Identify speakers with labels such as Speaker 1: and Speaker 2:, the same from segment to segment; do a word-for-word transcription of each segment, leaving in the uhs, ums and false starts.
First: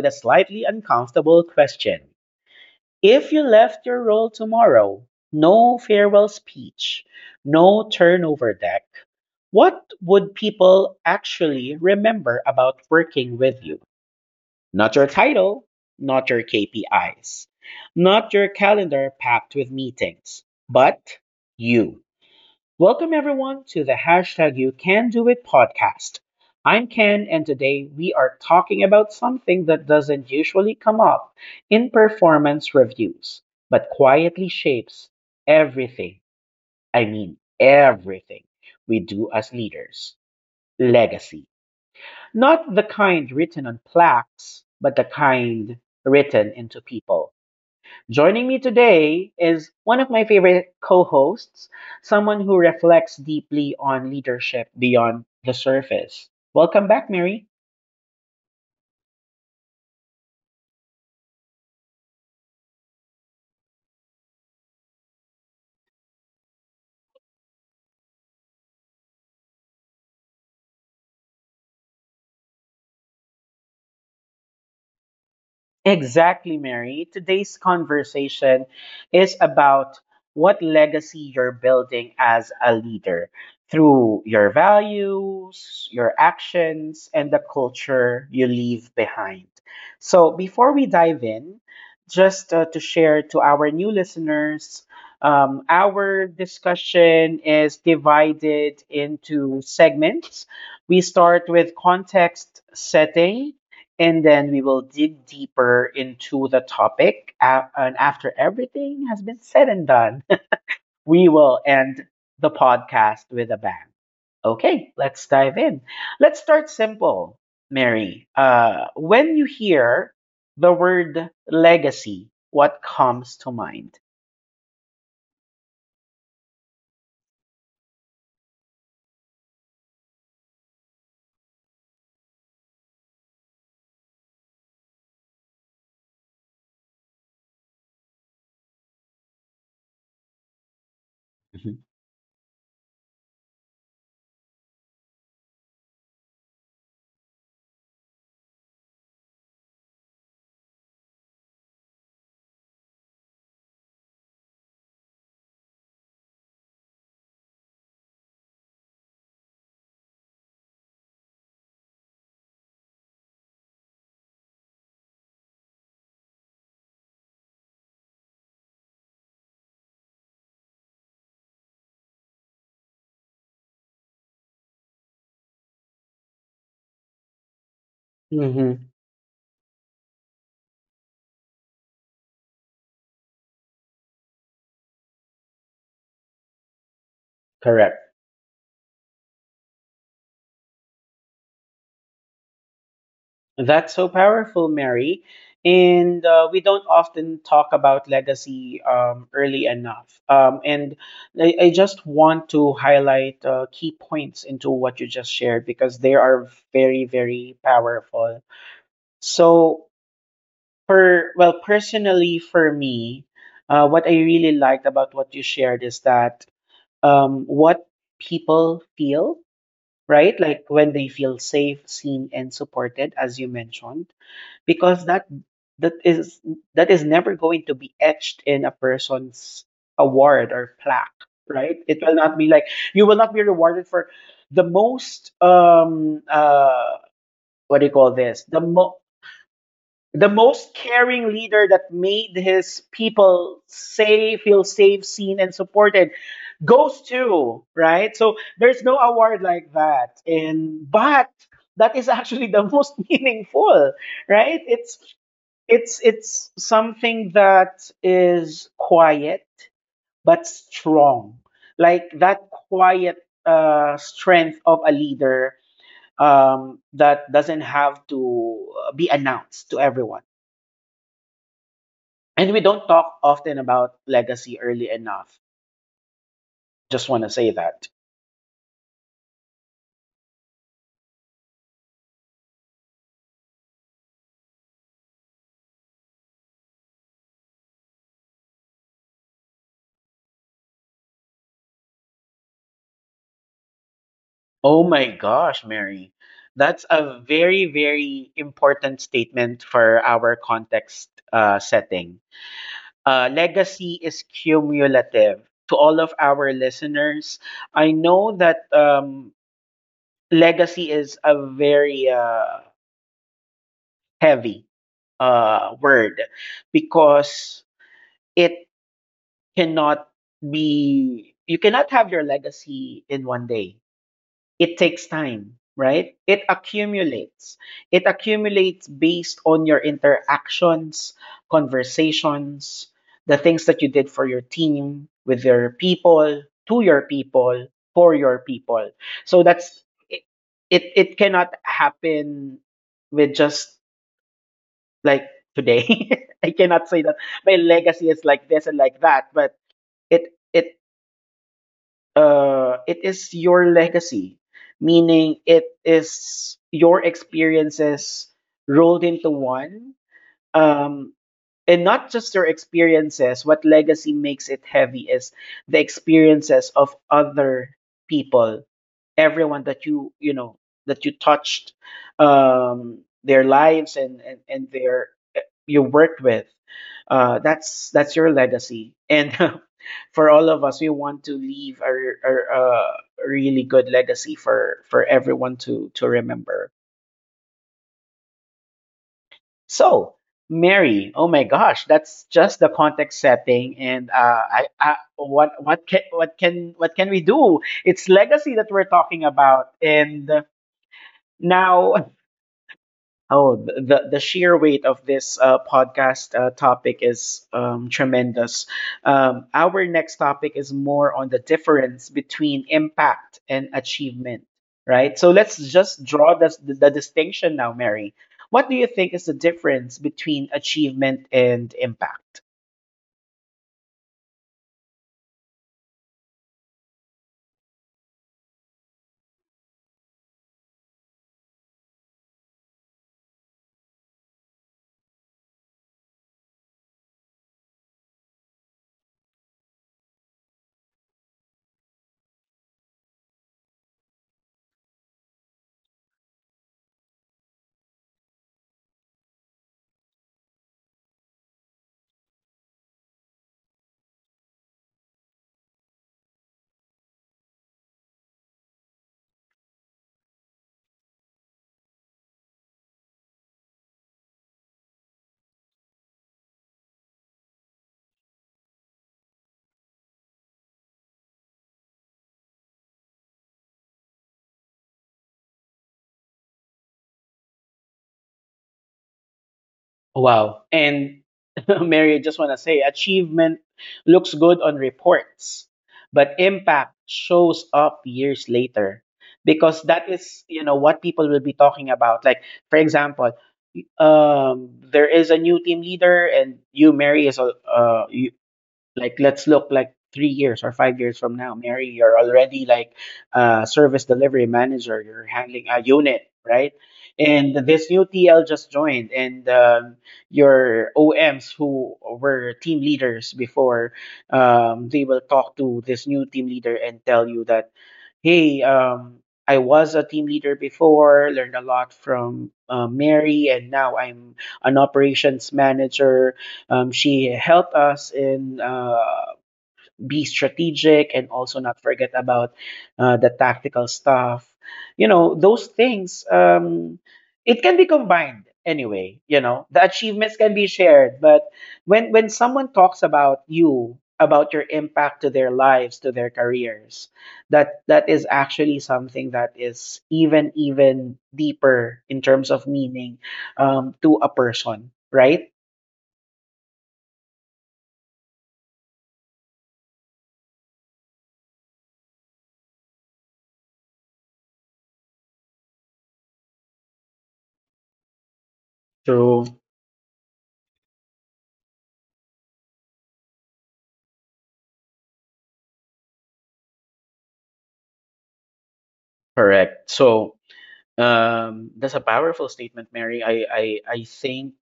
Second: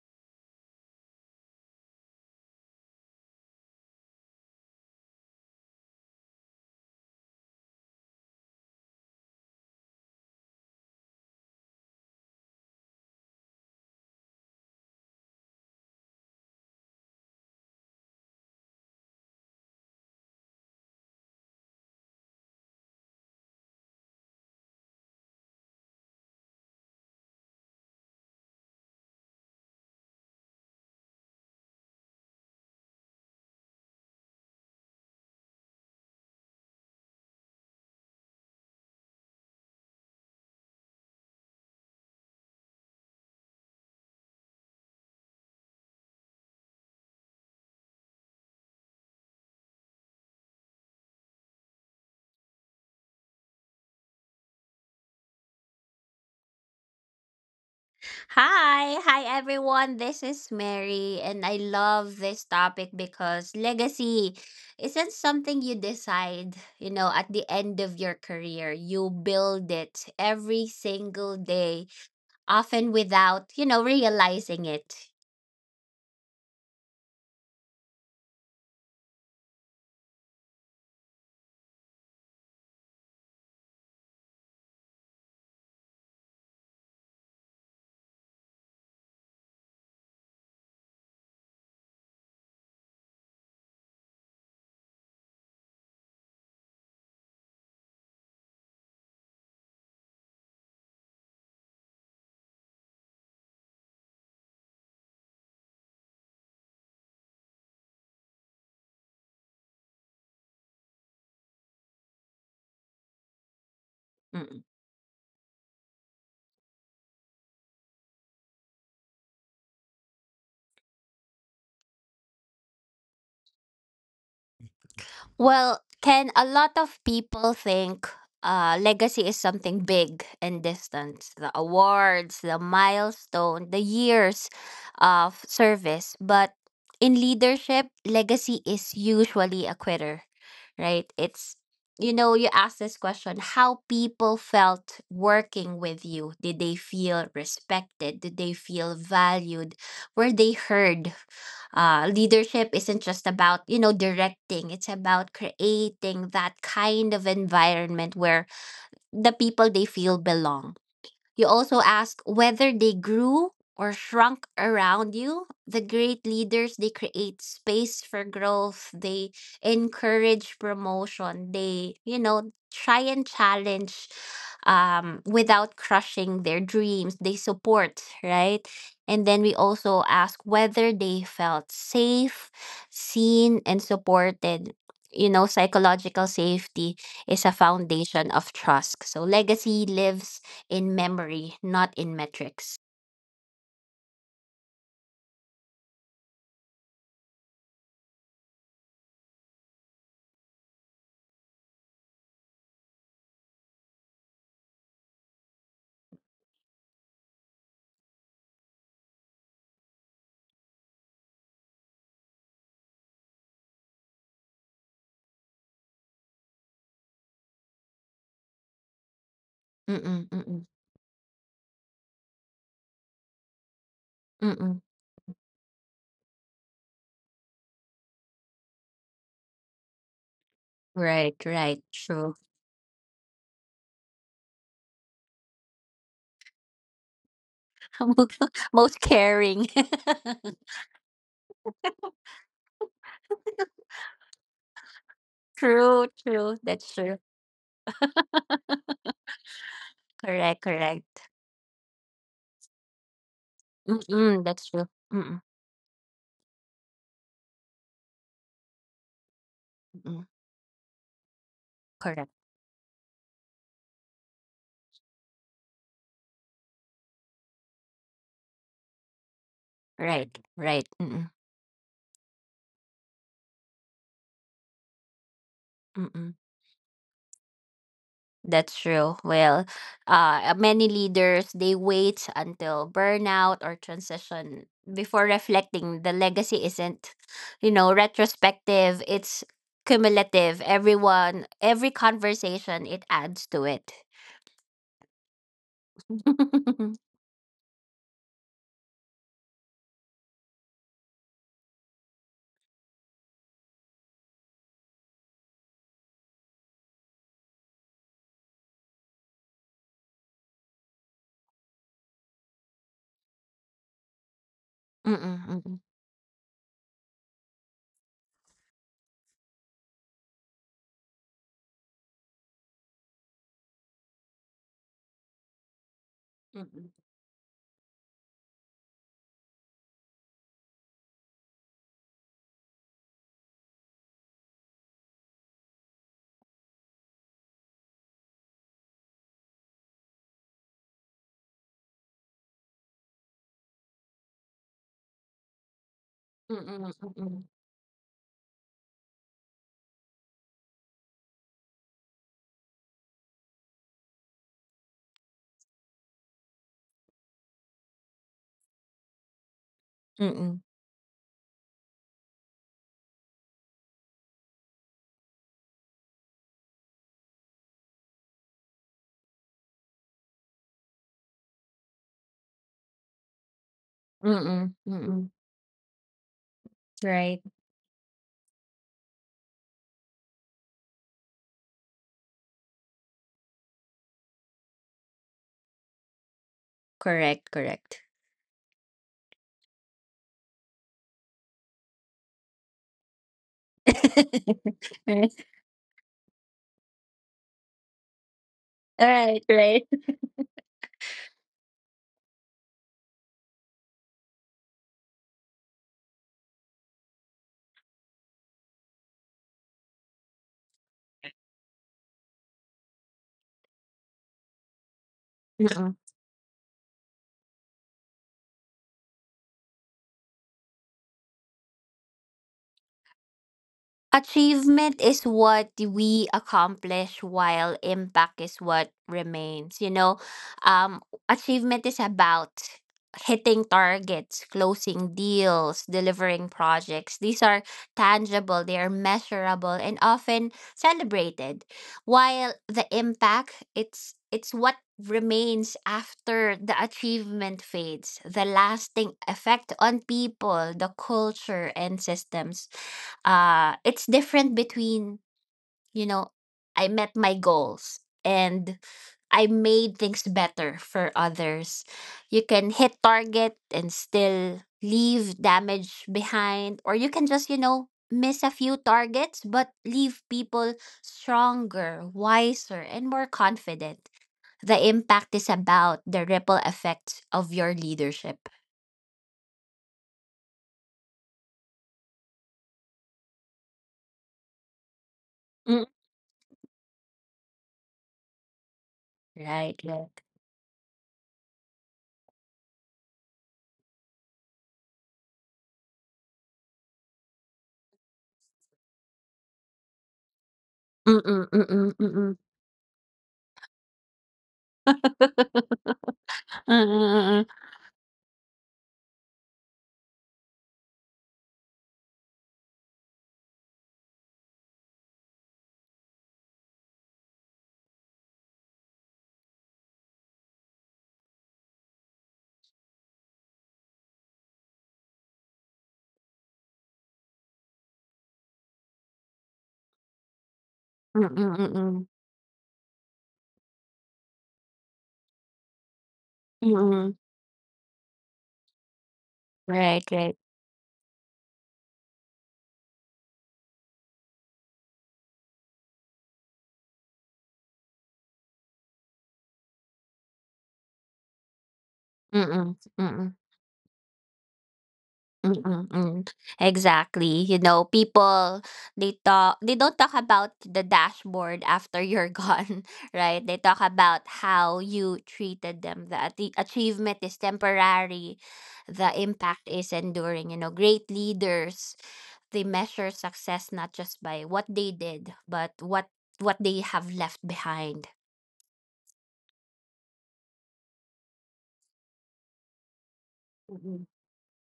Speaker 1: with a slightly uncomfortable question. If you left your role tomorrow, no farewell speech, no turnover deck, what would people actually remember about working with you? Not your title, not your K P Is, not your calendar packed with meetings, but you. Welcome everyone to the hashtag You Can Do It podcast. I'm Ken, and today we are talking about something that doesn't usually come up in performance reviews, but quietly shapes everything. I mean, everything we do as leaders legacy. Not the kind written on plaques, but the kind written into people. Joining me today is one of my favorite co hosts, someone who reflects deeply on leadership beyond the surface. Welcome back, Mary.
Speaker 2: Hi, hi everyone. This is Mary, and I love this topic because legacy isn't something you decide, you know, at the end of your career. You build it every single day, often without, you know, realizing it.
Speaker 1: Exactly, Mary. Today's conversation is about what legacy you're building as a leader through your values, your actions, and the culture you leave behind. So, before we dive in, just uh, to share to our new listeners, um, our discussion is divided into segments. We start with context setting and then we will dig deeper into the topic. A- and after everything has been said and done, we will end the podcast with a bang. Okay, let's dive in. Let's start simple, Mary. Uh, when you hear the word legacy, what comes to mind?
Speaker 2: Well, Ken, a lot of people think uh, legacy is something big and distant, the awards, the milestone, the years of service. But in leadership, legacy is usually a quitter, right? It's, you know, you ask this question, how people felt working with you. Did they feel respected? Did they feel valued? Were they heard? Uh, leadership isn't just about you know directing, it's about creating that kind of environment where the people, they feel belong. You also ask whether they grew or shrunk around you. The great leaders, they create space for growth. They encourage promotion. They, you know, try and challenge um, without crushing their dreams. They support, right?
Speaker 1: Hmm.
Speaker 2: And then we also ask whether they felt safe, seen, and supported. You know, psychological safety is a foundation of trust. So legacy lives in memory, not in metrics.
Speaker 1: That's so powerful, Mary. And uh, we don't often talk about legacy um, early enough. Um, and I, I just want to highlight uh, key points into what you just shared because they are very, very powerful. So, per well, personally for me, uh, what I really liked about what you shared is that um, what people feel,
Speaker 2: Mm-mm,
Speaker 1: right?
Speaker 2: mm-mm,
Speaker 1: Like when they feel safe, seen, and supported, as you mentioned
Speaker 2: mm-mm.
Speaker 1: because that that is that is never going to be etched in a person's award or plaque.
Speaker 2: Right,
Speaker 1: Right,
Speaker 2: right,
Speaker 1: it will
Speaker 2: true.
Speaker 1: not be like you will not be rewarded for the most um uh what do you call this, the mo
Speaker 2: Most caring.
Speaker 1: the most caring leader that made his people say feel safe, seen, and
Speaker 2: True,
Speaker 1: supported
Speaker 2: true. That's
Speaker 1: goes
Speaker 2: true.
Speaker 1: to, right? So there's no award like that.
Speaker 2: Correct,
Speaker 1: And
Speaker 2: correct.
Speaker 1: but that is actually the most meaningful,
Speaker 2: Mm-mm,
Speaker 1: right?
Speaker 2: that's true.
Speaker 1: it's
Speaker 2: Mm-mm,
Speaker 1: it's it's something that is quiet
Speaker 2: mm-mm.
Speaker 1: but strong. Like
Speaker 2: Correct.
Speaker 1: that quiet uh, strength of a leader um, that doesn't have to uh, be announced to everyone.
Speaker 2: Right, right. Mm-mm,
Speaker 1: And we don't talk often about legacy early enough.
Speaker 2: mm-mm.
Speaker 1: Just want to say that.
Speaker 2: That's true. Well, uh, many leaders, they wait until burnout or transition before reflecting. The legacy isn't, you know, retrospective. It's cumulative. Everyone, every conversation, it adds to it.
Speaker 1: Oh my gosh, Mary. That's a very, very important statement for our context uh, setting. Uh, legacy is cumulative. To all of our listeners, I know that um, legacy is a very uh, heavy
Speaker 2: Mm-mm,
Speaker 1: uh,
Speaker 2: mm-mm,
Speaker 1: word because it cannot be, you cannot have your legacy in one day. It takes time, right? It
Speaker 2: mm-mm,
Speaker 1: accumulates. It accumulates based on your interactions, conversations, the things that you did for your team, with your people, to your people, for your people. So that's it. It, it cannot happen with just like today. I cannot say that
Speaker 2: mm-mm,
Speaker 1: my legacy is like this and like that, but it it uh, it is your legacy, meaning it is your experiences rolled into one.
Speaker 2: mm-mm, mm-mm,
Speaker 1: Um, and not just your experiences, what legacy makes it heavy is the experiences of other people, everyone that you you know that you touched um their lives and and, and,
Speaker 2: mm-mm,
Speaker 1: their
Speaker 2: mm-mm.
Speaker 1: you worked with. uh
Speaker 2: Right.
Speaker 1: that's that's your legacy. And for all of us we want to leave a, a, a really good legacy for for everyone to to remember.
Speaker 2: Correct. Correct.
Speaker 1: So Mary, oh my gosh, that's just the context setting. And uh I, I
Speaker 2: All
Speaker 1: what what can what can what can we do? It's legacy that we're talking
Speaker 2: right.
Speaker 1: about.
Speaker 2: Right.
Speaker 1: And now oh, th- the the sheer weight of this uh, podcast uh, topic is um, tremendous. Um, our next topic is more on the difference between impact and achievement, right? So let's just draw the the distinction now, Mary. What do you think is the difference between achievement and impact?
Speaker 2: Achievement is what we accomplish, while impact is what remains. you know um Achievement is about hitting targets, closing deals, delivering projects. These are tangible, they are measurable, and often celebrated, while the impact, it's it's what remains after the achievement fades, the lasting effect on people, the culture and systems. Uh it's different between, you know I met my goals, and I made things better for others. You can hit target and still leave damage behind, or you can just, you know, miss a few targets, but leave people stronger, wiser, and more confident. The impact is about the ripple effects of your leadership.
Speaker 1: Oh, wow. And Mary, I just want to say achievement looks good on reports,
Speaker 2: Mm.
Speaker 1: but impact shows up years later
Speaker 2: Right,
Speaker 1: because that
Speaker 2: right.
Speaker 1: is, you know, what people will be talking about. Like, for example, um, there is a new team leader, and you, Mary, is a, uh, like, let's look like three years or five years from
Speaker 2: Mm-mm,
Speaker 1: now, Mary,
Speaker 2: mm-mm,
Speaker 1: you're
Speaker 2: mm-mm.
Speaker 1: already like a service delivery manager. You're handling a unit, right?
Speaker 2: Mm-mm, mm-mm,
Speaker 1: And this new T L just joined, and um, your O Ms who were team leaders before, um, they will talk to this new team leader and tell you that, hey, um, I was a team leader before, learned a lot from uh, Mary, and now I'm an operations manager. Um, she helped us in uh, be strategic and
Speaker 2: mm-mm,
Speaker 1: also not
Speaker 2: mm-mm.
Speaker 1: forget about uh, the tactical stuff. You know, those things, um,
Speaker 2: Mm,
Speaker 1: it can be combined anyway. You know, the
Speaker 2: right,
Speaker 1: achievements
Speaker 2: right.
Speaker 1: can be shared, but when when someone talks about you, about your impact to their lives, to their careers, that that is actually something that is even even deeper in terms of
Speaker 2: Mm,
Speaker 1: meaning
Speaker 2: mm,
Speaker 1: um, to a person, right?
Speaker 2: mm, mm. Exactly. You know, people, they talk they don't talk about the dashboard after you're gone, right? They talk about how you treated them. The ati- achievement is temporary. The
Speaker 1: True.
Speaker 2: impact is enduring. You know, great leaders, they measure success not just by what they did, but what what they have left behind.
Speaker 1: Correct. So um, that's a powerful statement, Mary. I, I, I
Speaker 2: Mm-mm,
Speaker 1: think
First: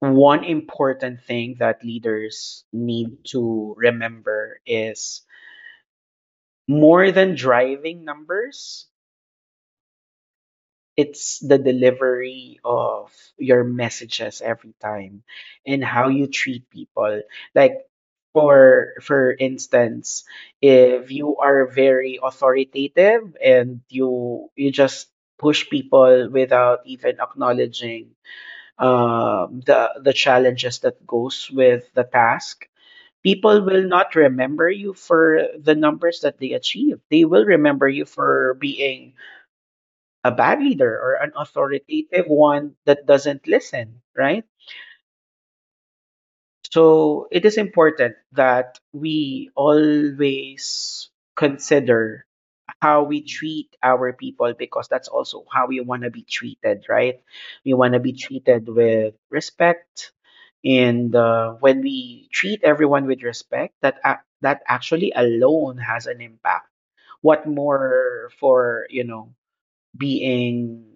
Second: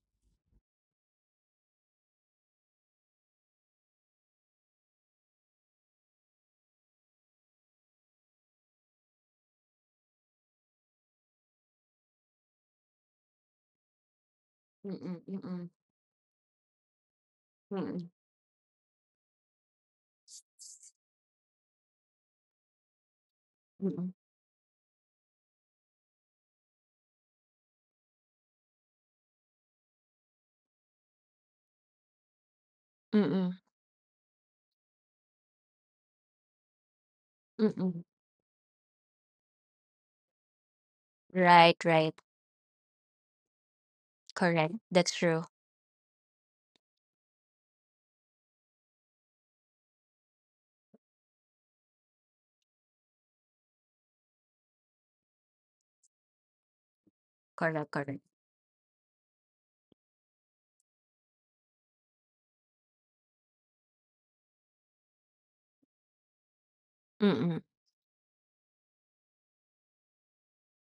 Speaker 1: one important thing that leaders need to remember is more than driving numbers, it's the delivery of your messages every
Speaker 2: mm-mm,
Speaker 1: time
Speaker 2: mm-mm,
Speaker 1: and how you treat people, like for for instance if you are very authoritative and
Speaker 2: mm-mm,
Speaker 1: you you just push people without even acknowledging um, the the challenges that goes with the task,
Speaker 2: mm-mm,
Speaker 1: people will not remember you for the numbers that they achieve, they will remember
Speaker 2: mm-mm.
Speaker 1: you for being a bad leader or an
Speaker 2: Right, right.
Speaker 1: authoritative one that doesn't listen, right?
Speaker 2: Correct. That's true.
Speaker 1: So it is important that we always consider how we treat our people because that's also how we want to be treated, right? We
Speaker 2: Correct,
Speaker 1: want to be
Speaker 2: correct.
Speaker 1: treated with respect. And uh, when we treat everyone with respect, that ac- that actually alone has an impact. What
Speaker 2: Mm-mm.
Speaker 1: more for, you know, being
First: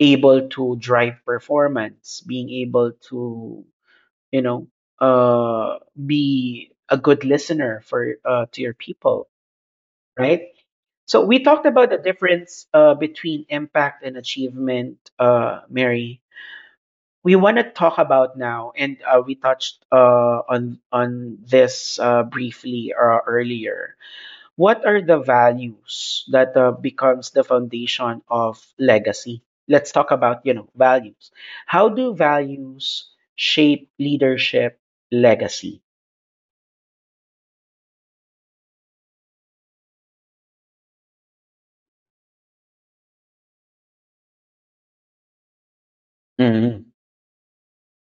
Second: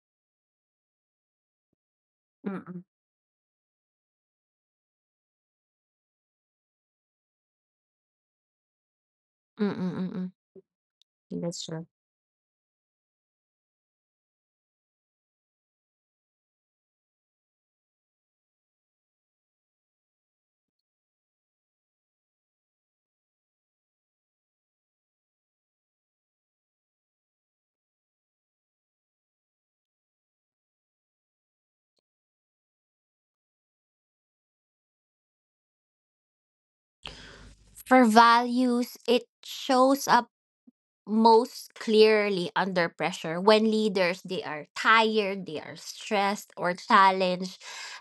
Speaker 1: able to drive performance, being
Speaker 2: Mm-mm.
Speaker 1: able to, you know, uh, be a good listener for uh, to your people,
Speaker 2: Mm-mm. Mm-mm.
Speaker 1: right? So we
Speaker 2: That's
Speaker 1: talked
Speaker 2: true.
Speaker 1: about the difference uh, between impact and achievement, uh, Mary. We want to talk about now, and uh, we touched uh, on on this uh, briefly uh, earlier, what are the values that uh, becomes the foundation of legacy. Let's talk about, you know, values. How do values shape leadership legacy?
Speaker 2: For values, it shows up most clearly under pressure, when leaders, they are tired they are stressed or
Speaker 1: Mhm.
Speaker 2: challenged.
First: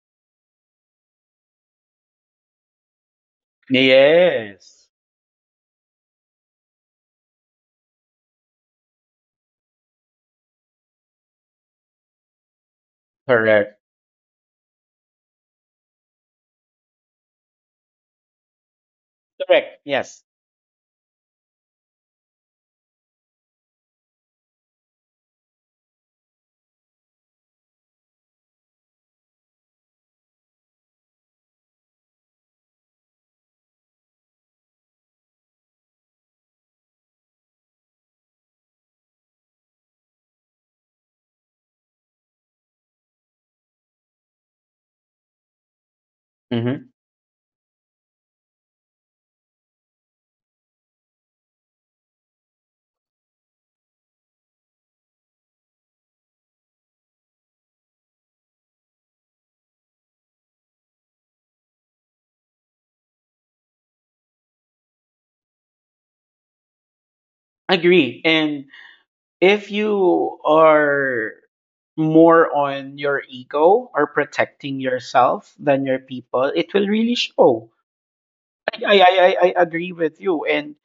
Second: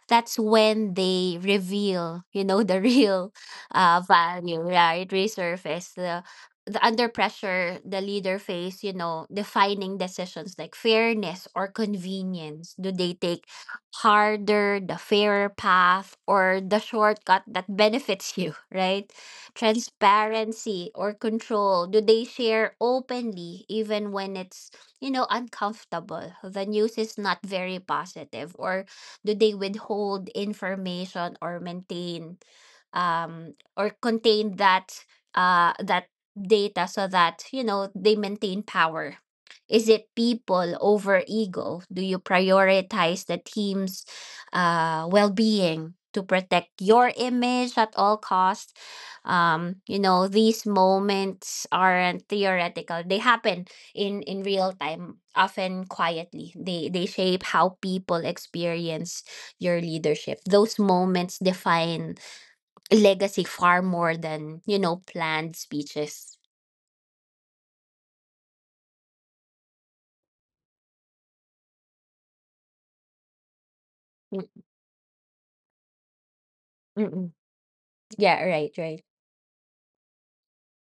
Speaker 2: That's when they reveal, you know, the real uh, value,
Speaker 1: Yes.
Speaker 2: right, resurface. The the under pressure, the leader face, you know, defining decisions like fairness or convenience. Do they take
Speaker 1: Correct,
Speaker 2: harder, the fairer path, or the shortcut that benefits you, right?
Speaker 1: correct. Yes.
Speaker 2: Transparency or control, do they share openly even when it's, you know, uncomfortable, the news is not very positive, or do they withhold information or maintain, um or contain that uh that data, so that, you know, they maintain power. Is it people over ego? Do you prioritize the team's uh well-being to protect
Speaker 1: Mhm.
Speaker 2: your image at all costs? Um you know, these moments aren't theoretical, they happen in in real time, often quietly. They they shape how people experience your leadership. Those moments define legacy far more than, you know, planned speeches.
Speaker 1: Agree. And if you are more on your ego or
Speaker 2: Mm,
Speaker 1: protecting yourself than your people, it will really
Speaker 2: mm-mm.
Speaker 1: show.
Speaker 2: Yeah, right,
Speaker 1: i i
Speaker 2: right.
Speaker 1: i, I I agree with you. And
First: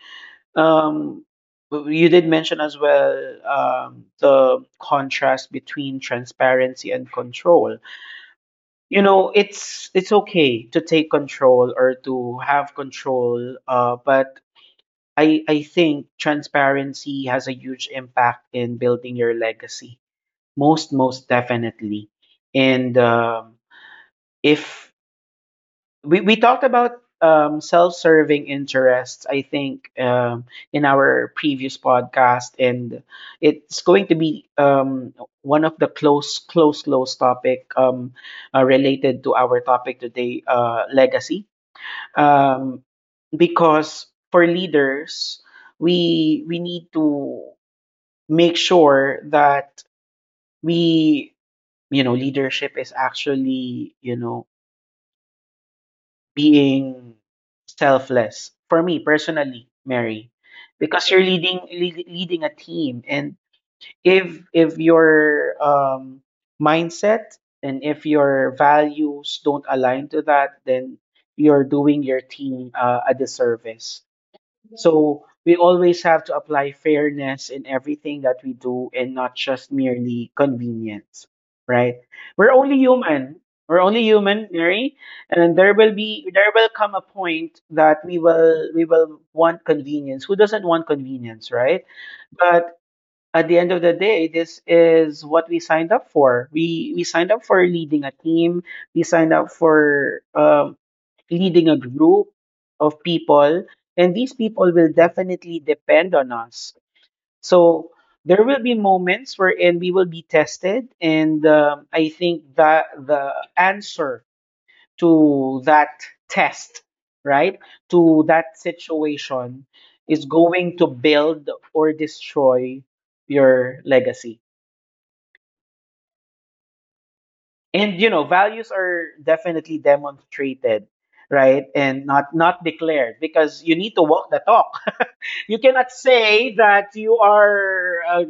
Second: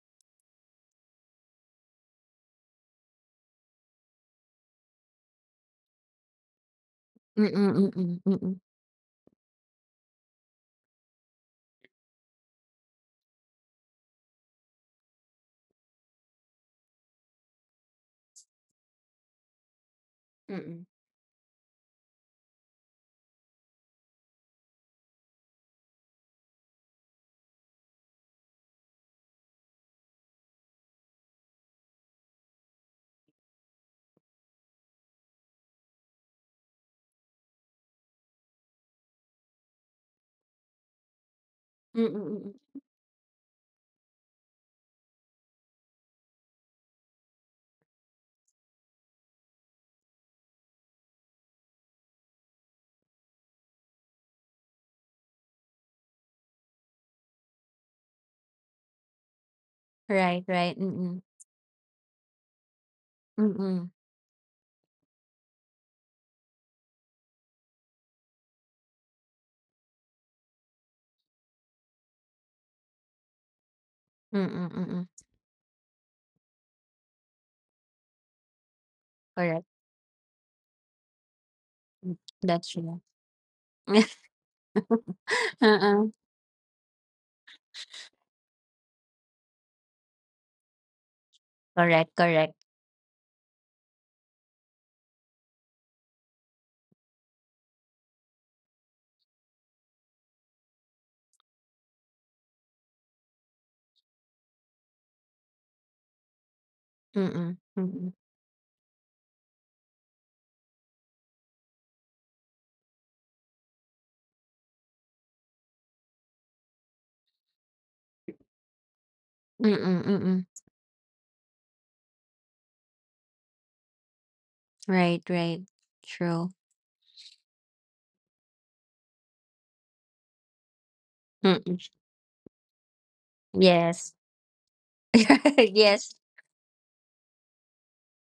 Speaker 1: Um, w- you did mention as well um, the contrast between transparency and control.
Speaker 2: Mm-mm, mm-mm, mm-mm,
Speaker 1: You know, it's it's okay to take control or to have control, uh, but I I think transparency has a huge impact in building your legacy.
Speaker 2: mm-mm,
Speaker 1: Most most definitely, and um, if we, we talked about um, self-serving interests, I think um, in our previous podcast, and it's going to be um, one of the close close close topic um, uh, related to our topic today, uh, legacy,
Speaker 2: mm-mm, mm mm, mm, mm, mm, mm.
Speaker 1: um, because for leaders we we need to make sure that we, you know, leadership is actually, you know, being selfless, for me personally Mary,
Speaker 2: Right, right.
Speaker 1: because you're
Speaker 2: Mm-mm,
Speaker 1: leading lead, leading a team. And
Speaker 2: mm-mm,
Speaker 1: if if your um mindset and if your values don't align to that, then you're doing your team uh, a disservice.
Speaker 2: mm-mm, mm-mm.
Speaker 1: So we always have to apply fairness in everything that we do and not
Speaker 2: Correct,
Speaker 1: just merely convenience, right? We're
Speaker 2: that's
Speaker 1: only
Speaker 2: true.
Speaker 1: human. We're only human, Mary, and there will
Speaker 2: Uh-uh.
Speaker 1: be there will come a point that we will we will want convenience. Who doesn't want convenience, right?
Speaker 2: Correct, correct.
Speaker 1: At the end of the day, this is what we signed up for. We we signed up for leading a team. We signed up for um, leading a group of people, and these people will definitely depend on us.
Speaker 2: Mm-mm.
Speaker 1: So
Speaker 2: Mm-mm.
Speaker 1: there will be moments wherein we will be tested, and um, I think that the answer to that test, right, to that situation
Speaker 2: Mm,
Speaker 1: is
Speaker 2: mm.
Speaker 1: going to build or destroy your legacy.
Speaker 2: Right, right. True.
Speaker 1: And you know, values are definitely demonstrated, right?
Speaker 2: Mm-mm.
Speaker 1: And not not declared because you need to
Speaker 2: Yes.
Speaker 1: walk the talk. You cannot
Speaker 2: Yes.
Speaker 1: say that you are uh,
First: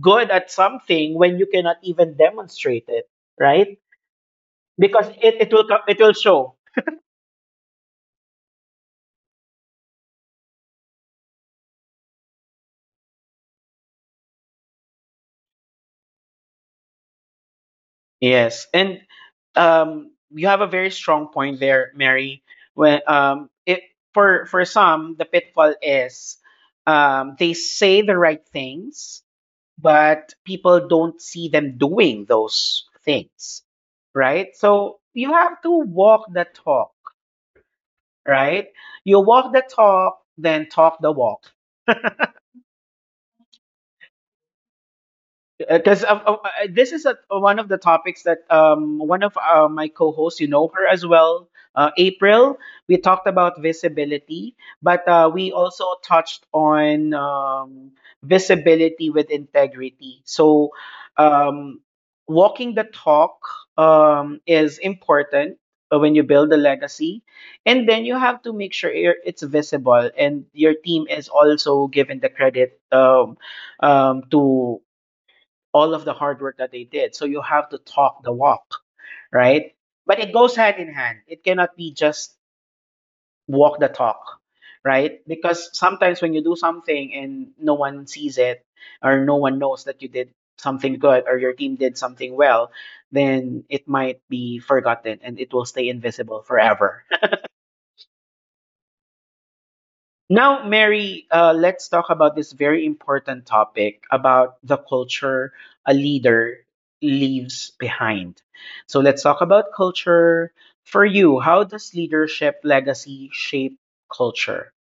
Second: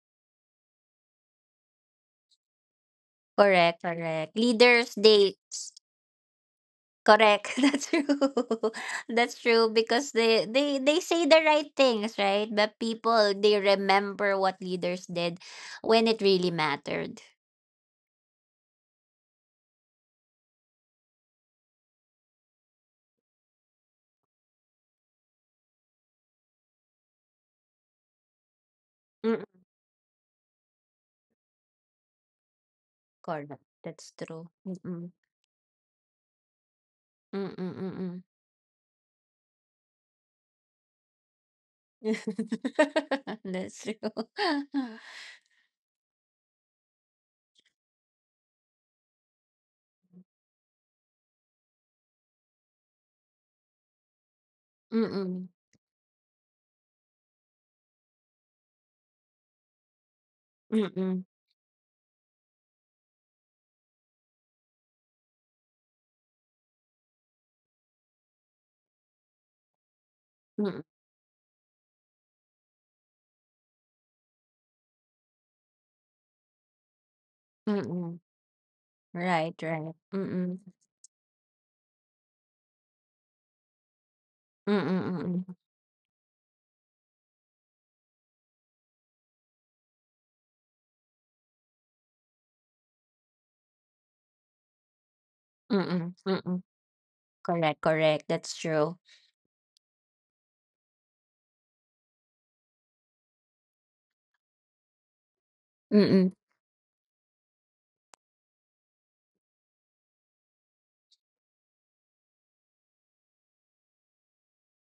Speaker 1: good at something when you cannot even demonstrate it, right?
Speaker 2: Correct, correct. Leaders,
Speaker 1: Because it,
Speaker 2: they
Speaker 1: it will
Speaker 2: s-
Speaker 1: co- it will show.
Speaker 2: correct. That's true. That's true, because they they they say the right things, right? But people, they remember what leaders did when it really mattered.
Speaker 1: Yes, and um, you have a very strong point there, Mary. When um, it for for some, the pitfall is um, they say the right things,
Speaker 2: Mm-mm.
Speaker 1: but people don't see them doing those
Speaker 2: Correct.
Speaker 1: things,
Speaker 2: That's true.
Speaker 1: right? So
Speaker 2: Mm-mm.
Speaker 1: you have to walk the talk,
Speaker 2: Mm-mm, mm-mm.
Speaker 1: right? You walk the talk, then talk the walk.
Speaker 2: That's true.
Speaker 1: Because uh, uh, uh, this is a, one of the topics that um, one of uh, my co-hosts, you know her as well, uh, April. We talked about visibility, but uh,
Speaker 2: Mm-mm.
Speaker 1: we also touched on um, visibility with integrity. So,
Speaker 2: Mm-mm.
Speaker 1: um, walking the talk um, is important uh, when you build a legacy, and then you have to make sure you're- it's visible and your
Speaker 2: Mm-mm.
Speaker 1: team is also given the credit um, um, to all of the hard work that they did. So you have to
Speaker 2: Mm-mm.
Speaker 1: talk the walk,
Speaker 2: Right,
Speaker 1: right?
Speaker 2: right.
Speaker 1: But
Speaker 2: Mm,
Speaker 1: it goes
Speaker 2: mm.
Speaker 1: hand in hand. It cannot be just walk the talk,
Speaker 2: Mm, mm,
Speaker 1: right?
Speaker 2: mm.
Speaker 1: Because sometimes when you do something and no one sees it or no one knows that you did something good or your team did something well, then it might be forgotten and it will stay
Speaker 2: Mm, mm,
Speaker 1: invisible
Speaker 2: mm.
Speaker 1: forever.
Speaker 2: Correct, correct, that's true.
Speaker 1: Now, Mary, uh, let's talk about this very important topic about the culture a
Speaker 2: Mm, mm.
Speaker 1: leader leaves behind. So, let's talk about culture. For you, how does leadership legacy shape culture?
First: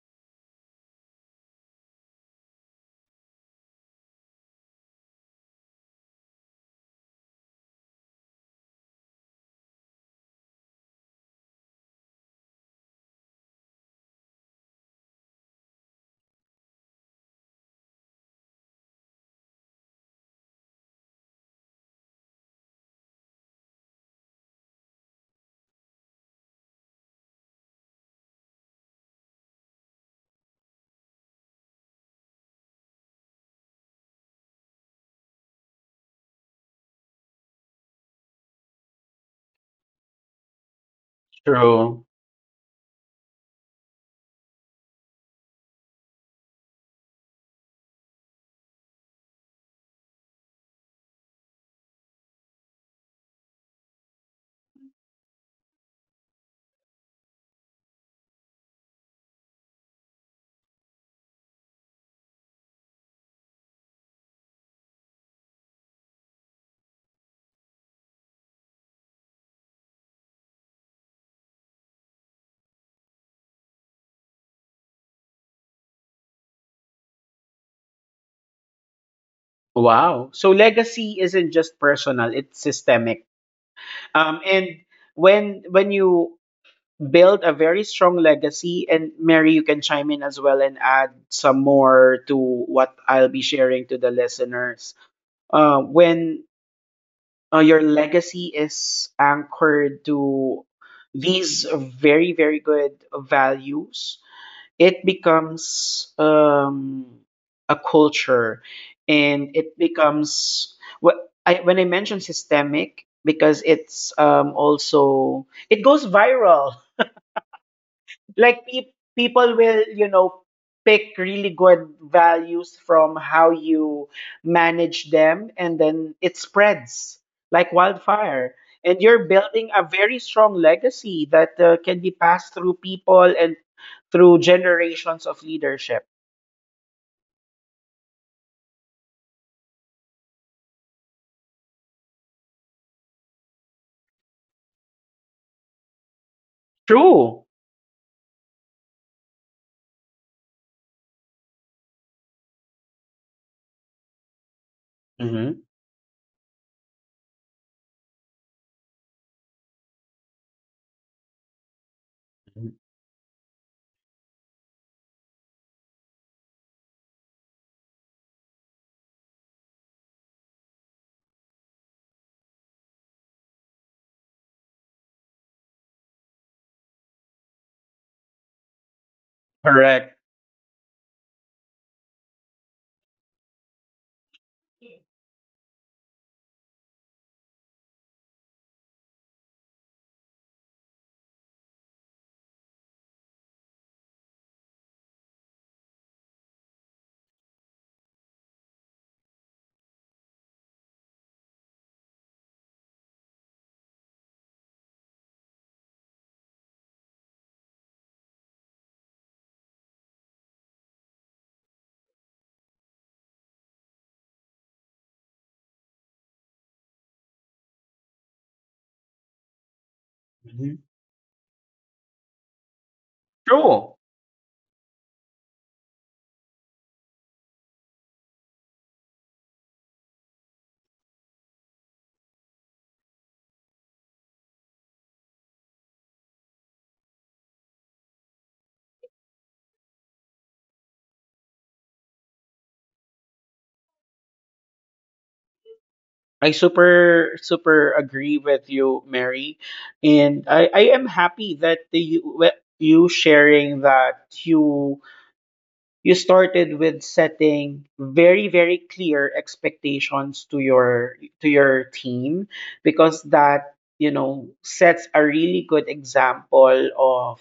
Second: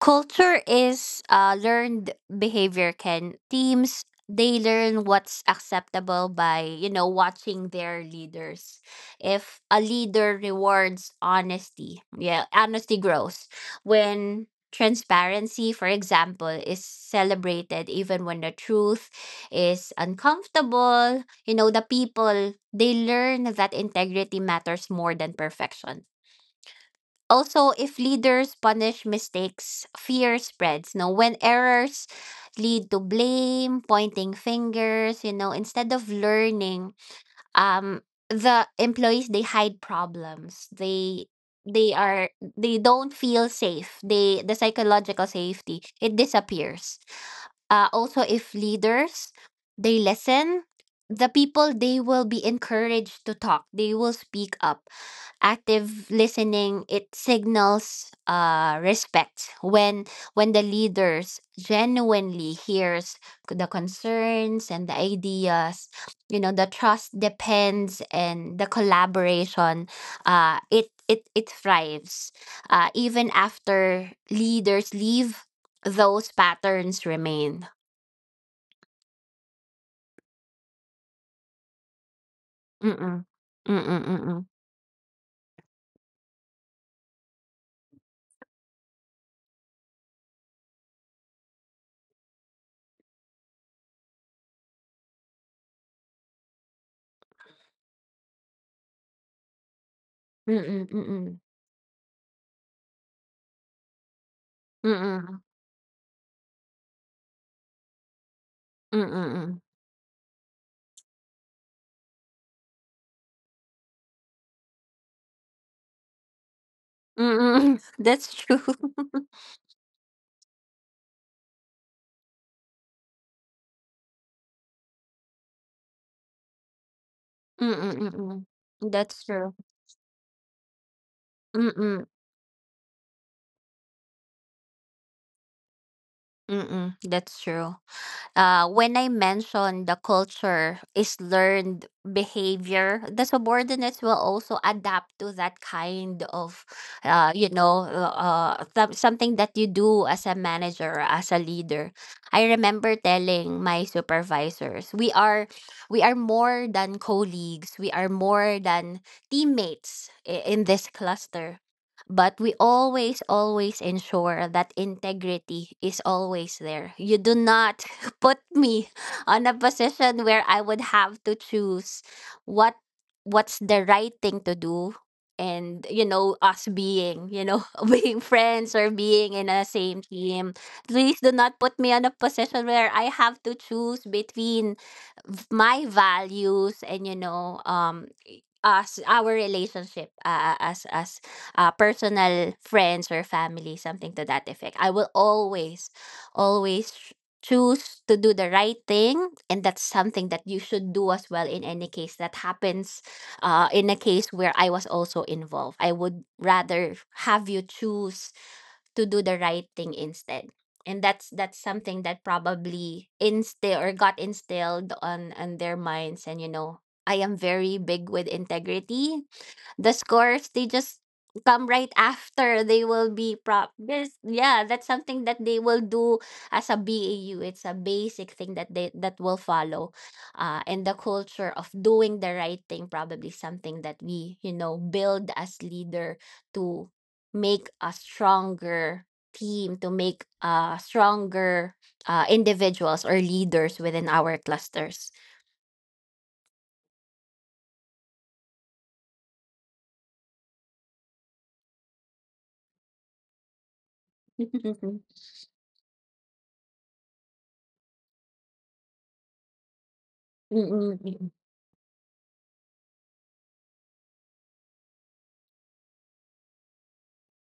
Speaker 2: Culture is uh, learned behavior, Ken. Teams, they learn what's acceptable by, you know, watching their leaders. If a leader rewards honesty, yeah, honesty grows. When transparency, for example, is celebrated, even when the truth is uncomfortable, you know, the people, they learn that integrity matters more than perfection. Also, if leaders punish mistakes, fear spreads. No, when errors lead to blame, pointing fingers, you know, instead of learning, um the employees, they hide problems. they they
Speaker 1: True.
Speaker 2: are they don't feel safe, they the psychological safety, it disappears. Uh, also, if leaders, they listen, the people, they will be encouraged to talk, they will speak up. Active listening, it signals uh, respect. When when the leaders genuinely hears the concerns and the ideas, you know, the trust depends and the collaboration, uh, it it it thrives. Uh, even after leaders leave, those patterns remain.
Speaker 1: Wow. So, legacy isn't just personal, it's
Speaker 2: Mm-mm.
Speaker 1: systemic.
Speaker 2: Mm-mm,
Speaker 1: Um,
Speaker 2: mm-mm.
Speaker 1: and when when you build a very strong legacy, and Mary, you can chime in as well and add some more to what I'll be sharing to the listeners uh, when uh, your legacy is anchored to
Speaker 2: Mm-mm, mm-mm.
Speaker 1: these very very good values. It
Speaker 2: Mm-mm,
Speaker 1: becomes um, a culture, and
Speaker 2: mm-mm,
Speaker 1: it becomes what I, when I mention systemic, because it's um, also, it goes viral
Speaker 2: mm-mm. That's true.
Speaker 1: like pe- people will you know pick really good values from how you manage them, and then it spreads like
Speaker 2: Mm,
Speaker 1: wildfire,
Speaker 2: mm.
Speaker 1: and
Speaker 2: That's
Speaker 1: you're
Speaker 2: true.
Speaker 1: building a very strong legacy that uh, can
Speaker 2: Mm,
Speaker 1: be passed through people and through generations of leadership.
Speaker 2: mm. That's true. Uh, when I mentioned the culture is learned behavior, the subordinates will also adapt to that kind of, uh,
Speaker 1: True.
Speaker 2: you know, uh, th- something that you do as a manager, as a leader. I remember telling my supervisors, we are,
Speaker 1: Hmm.
Speaker 2: we are more than colleagues. We are more than teammates i- in this cluster. But we always, always ensure that integrity is always there. You do not put me on a position where I would have to choose what what's the right thing to do, and you know, us being, you know, being friends or being in a same
Speaker 1: Correct.
Speaker 2: team, please do not put me on a position where I have to choose between v- my values and, you know, um, us, our relationship, uh, uh, as as uh, personal friends or family, something to that effect. I will always always choose to do the right thing, and that's something that you should do as well in any case that happens. Uh, in a case where I was also involved, I would rather have you choose to do the right thing instead. And that's that's something that probably instill or got instilled on on their minds. And you know, I am very big with integrity. The scores, they
Speaker 1: Mhm.
Speaker 2: just come right after. They will be prop.
Speaker 1: True.
Speaker 2: Yes, yeah, that's something that they will do as a B A U. It's a basic thing that they that will follow, uh, and the culture of doing the right thing, probably something that we, you know, build as leader to make a stronger team, to make uh, stronger uh, individuals or leaders within our clusters.
Speaker 1: I super super agree with you, Mary, and I I am happy that the, you with you sharing that
Speaker 2: Mm-mm,
Speaker 1: you you started with setting very very clear expectations to your
Speaker 2: mm-mm,
Speaker 1: to your team, because that, you know, sets a really good example of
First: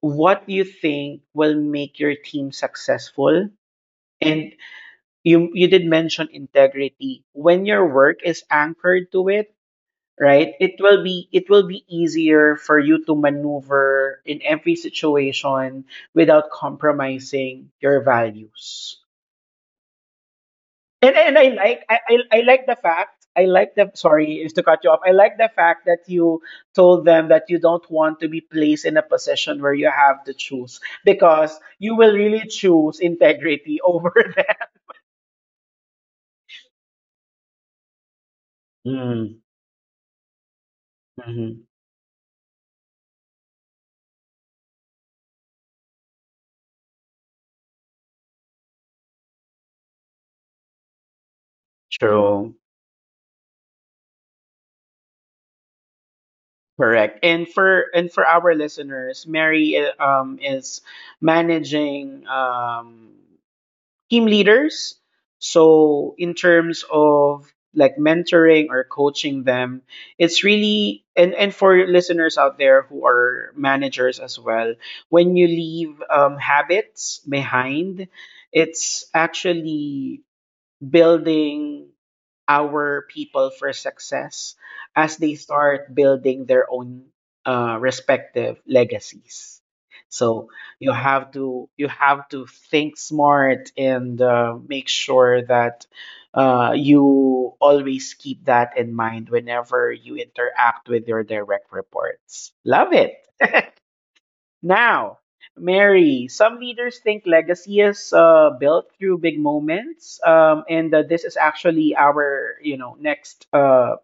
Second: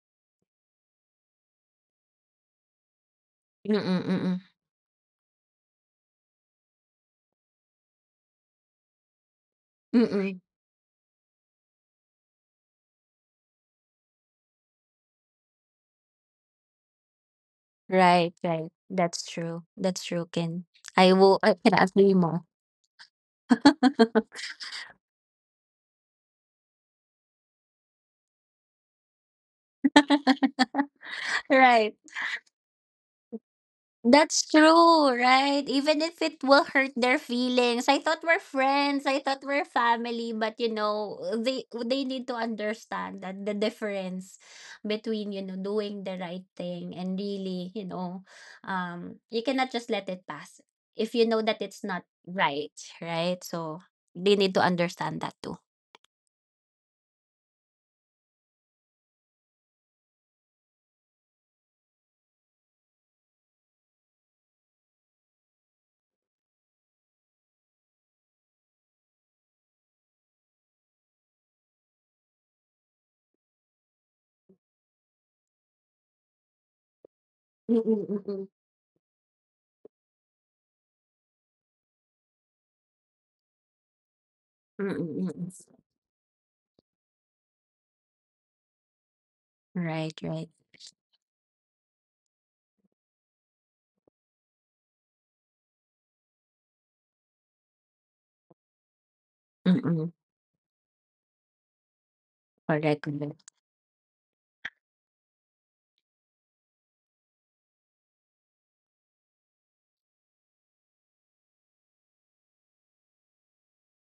Speaker 1: what you think will make your team successful.
Speaker 2: mm-mm,
Speaker 1: And you you did mention integrity. When your work is anchored to it,
Speaker 2: mm-mm.
Speaker 1: right, it will be, it will be easier for you to maneuver in every situation without compromising your
Speaker 2: Right, right.
Speaker 1: values.
Speaker 2: That's true. That's true, Ken. I
Speaker 1: And and
Speaker 2: will,
Speaker 1: I
Speaker 2: I can
Speaker 1: like I
Speaker 2: agree
Speaker 1: I, I
Speaker 2: more.
Speaker 1: like the fact, I like the, sorry is to cut you off, I like the fact that you told them that you don't want to be placed in a position where you have to choose because
Speaker 2: Right.
Speaker 1: you will really choose integrity over
Speaker 2: That's true, right? Even if it will hurt their feelings. I thought we're friends. I
Speaker 1: them.
Speaker 2: thought we're family. But you know,
Speaker 1: Mm-hmm.
Speaker 2: they they need to understand that the difference between, you know, doing the right thing and really, you know, um, you cannot just let it pass if you know that it's not
Speaker 1: True.
Speaker 2: right, right? So they need to understand that too.
Speaker 1: Correct. And for and for our listeners, Mary uh, um, is managing um, team leaders. So in terms of like mentoring or coaching them, it's really, and and for listeners out there who are managers as well, when you leave um, habits behind,
Speaker 2: Mm-mm-mm.
Speaker 1: it's actually building our people for success as they start building their own uh, respective legacies.
Speaker 2: Right, right.
Speaker 1: So you have to you have to think smart and uh, make sure that uh, you always keep that in mind whenever
Speaker 2: Mm-mm.
Speaker 1: you interact with your direct reports. Love
Speaker 2: Correct.
Speaker 1: it.
Speaker 2: Correct.
Speaker 1: Now, Mary, some leaders think legacy is uh, built through big moments, um, and uh, this is actually our, you know, next uh,